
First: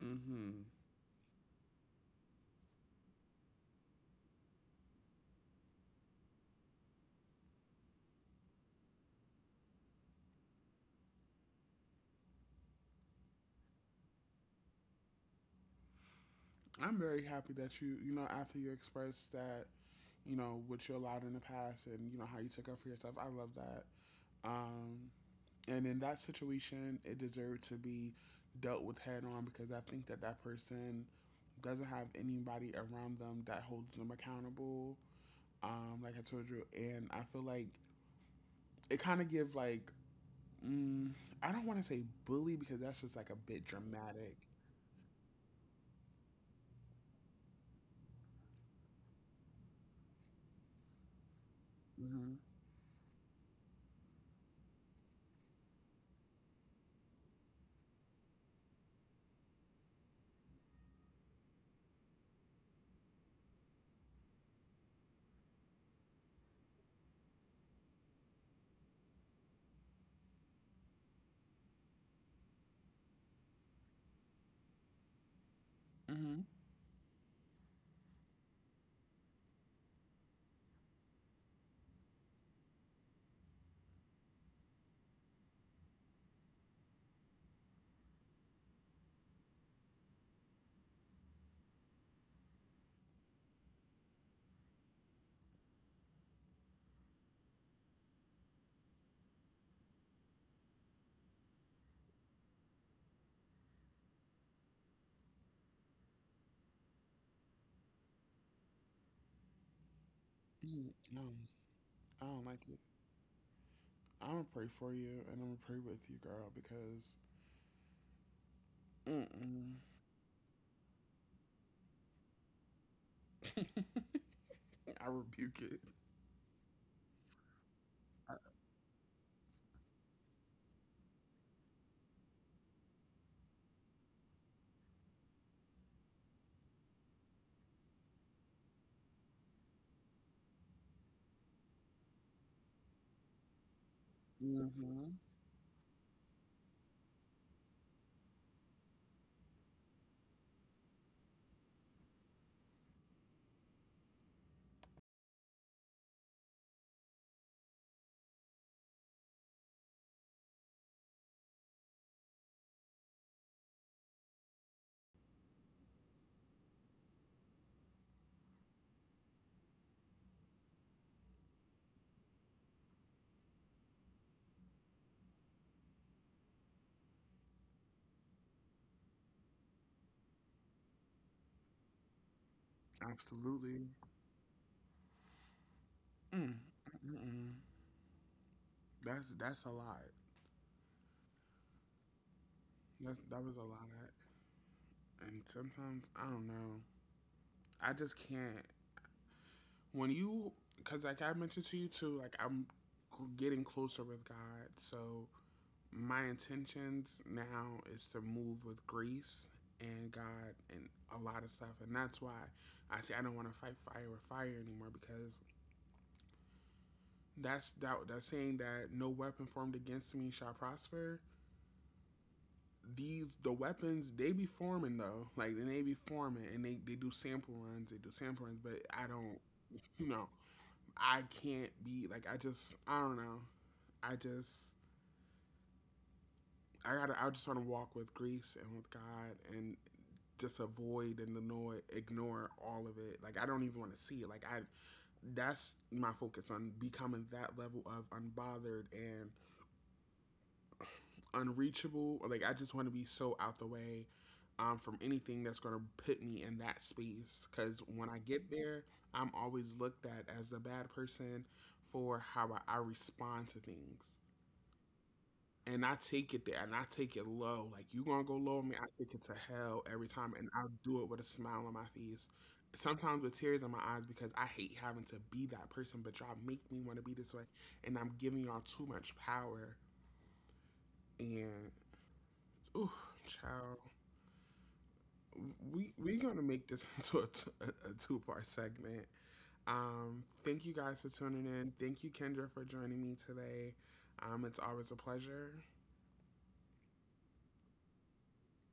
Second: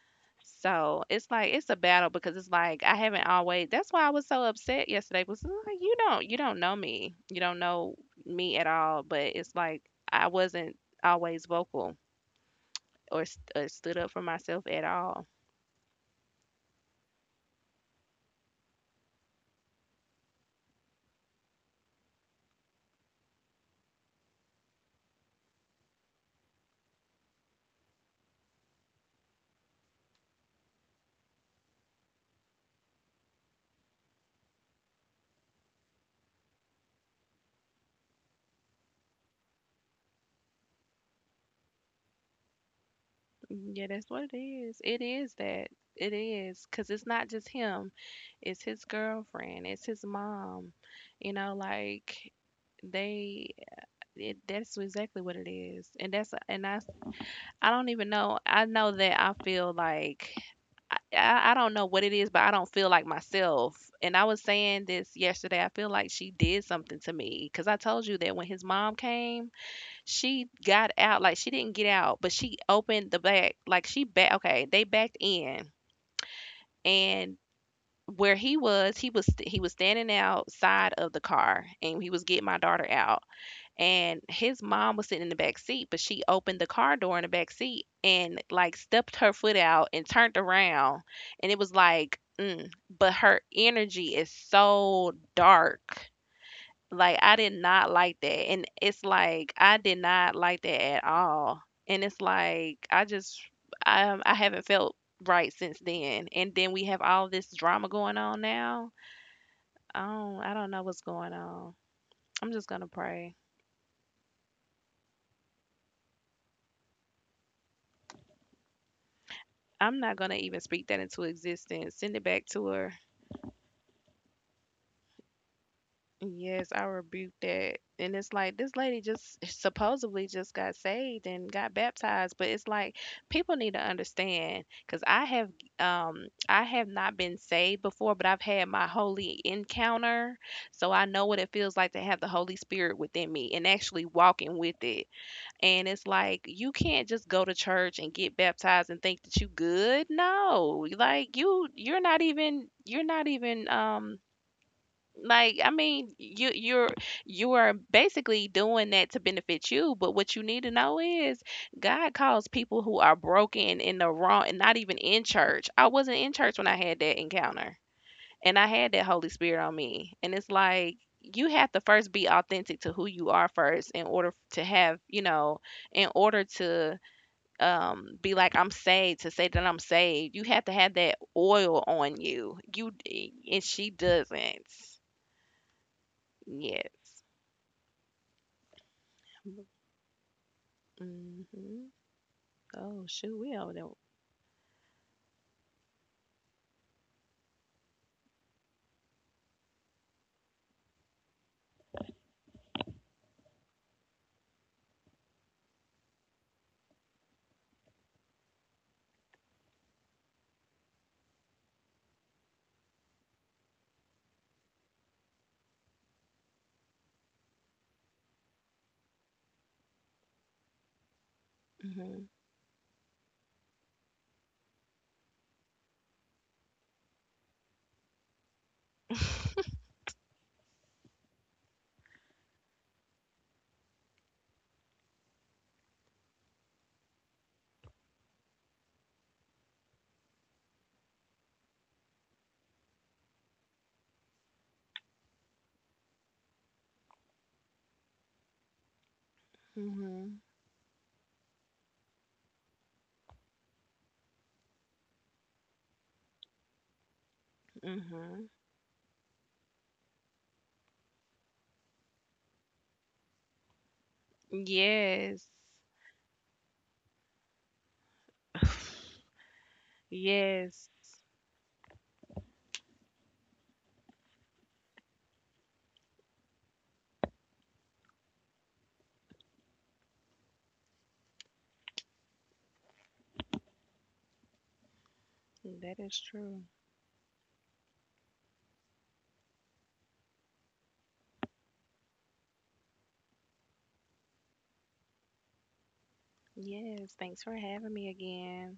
A: hmm
B: So it's like it's a battle because it's like I haven't always. That's why I was so upset yesterday. Was like you don't know me, you don't know me at all. But it's like I wasn't always vocal or stood up for myself at all.
A: I'm very happy that you know, after you expressed that, you know what you allowed in the past and you know how you took up for yourself. I love that. Um, And in that situation, it deserved to be dealt with head on because I think that that person doesn't have anybody around them that holds them accountable. Like I told you, and I feel like it kind of gives like mm, I don't want to say bully because that's just like a bit
B: Yeah, that's what it
A: dramatic.
B: is. It is that. It is. Because it's not just him, it's his girlfriend, it's his mom. You know, like
A: Hmm
B: they it, that's exactly what it is and that's and I don't even know I know that I feel like I don't know what it is but I don't feel like myself, and I was saying this yesterday I feel like she did something to me because I told you that when his mom came she got out, like, she didn't get out, but she opened the back, like, she back, okay, they backed in,
A: hmm
B: and where he was, he was standing outside of the car, and he was getting my daughter out, and his mom was sitting in the back seat, but she opened the car door in the back seat and like stepped her foot out and turned around, and it was like, but her energy is so dark. Like, I did not like that, and it's like I did not like that at all, and it's like I just I haven't felt right since then, and then we have all this drama going on now. I don't know
A: mm
B: what's going
A: No,
B: on.
A: I don't
B: I'm just
A: like it.
B: gonna pray.
A: I'm gonna pray for you and I'm gonna pray with you, girl, because
B: I'm not gonna even speak that into existence. Send it back to her.
A: mm-mm. I rebuke it.
B: Yes, I rebuke that. And it's like this lady just eh, supposedly just got saved and got baptized, but it's like people need to understand because I have not been saved before, but I've had my holy encounter, so I know what it feels like to have the Holy Spirit within me and actually walking with it.
A: Mm-hmm.
B: And it's like you can't just go to church and get baptized and think that you good. No, like you you're not even like I mean you you're you are basically doing that to benefit you but what you need to know is God calls people who are broken in the wrong and not even in church I wasn't in church when I had that encounter and I had that Holy Spirit on me and it's like you have to first be authentic to who you are first in order to have you know in order to be like I'm saved to say that I'm saved you have to have that oil on you you eh, and she
A: Absolutely.
B: doesn't.
A: Mm,
B: Yes.
A: mm-mm. That's a lot.
B: Mm-hmm. Oh shoot,
A: That
B: we
A: was
B: over
A: a
B: there.
A: lot. And sometimes I don't know. I just can't. When you, because like I mentioned to you too, like getting closer with God. So my intentions now is to move with grace and God and a lot of stuff. And that's why I say I don't want to fight fire with fire anymore because that saying that no weapon formed against me shall prosper,
B: Mm-hmm.
A: these the weapons they be forming though, like then they be forming and they do sample runs, they do sample runs, but I don't, you know, I can't be like I just I don't know I just I just want to walk with grace and with god and just ignore all of it, like I don't even want to see it, like I that's my focus, on becoming that level of unbothered and
B: Mm-hmm.
A: unreachable, or like I just want to be so out the way, from anything that's going to put me in that space. Because when I
B: Mm-hmm.
A: get there, I'm always looked at as the bad person for how I respond to things.
B: Yes.
A: And I take it there and I take it low. Like, you going to go low on me, I take it to hell every time. And I'll
B: Yes.
A: do it with a smile on my face. Sometimes with tears in my eyes because I hate having to be that person, but y'all make me want to be this way. And I'm giving y'all too much power. And, ooh, child.
B: That
A: We
B: is
A: we're gonna
B: true.
A: make this into a two-part segment. Thank you guys for tuning in. Thank you, Kendra, for joining me today. It's always a pleasure.
B: Yes. Thanks for having me again.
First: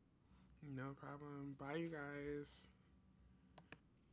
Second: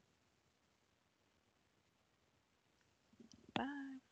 A: No problem. Bye, you guys.
B: Bye.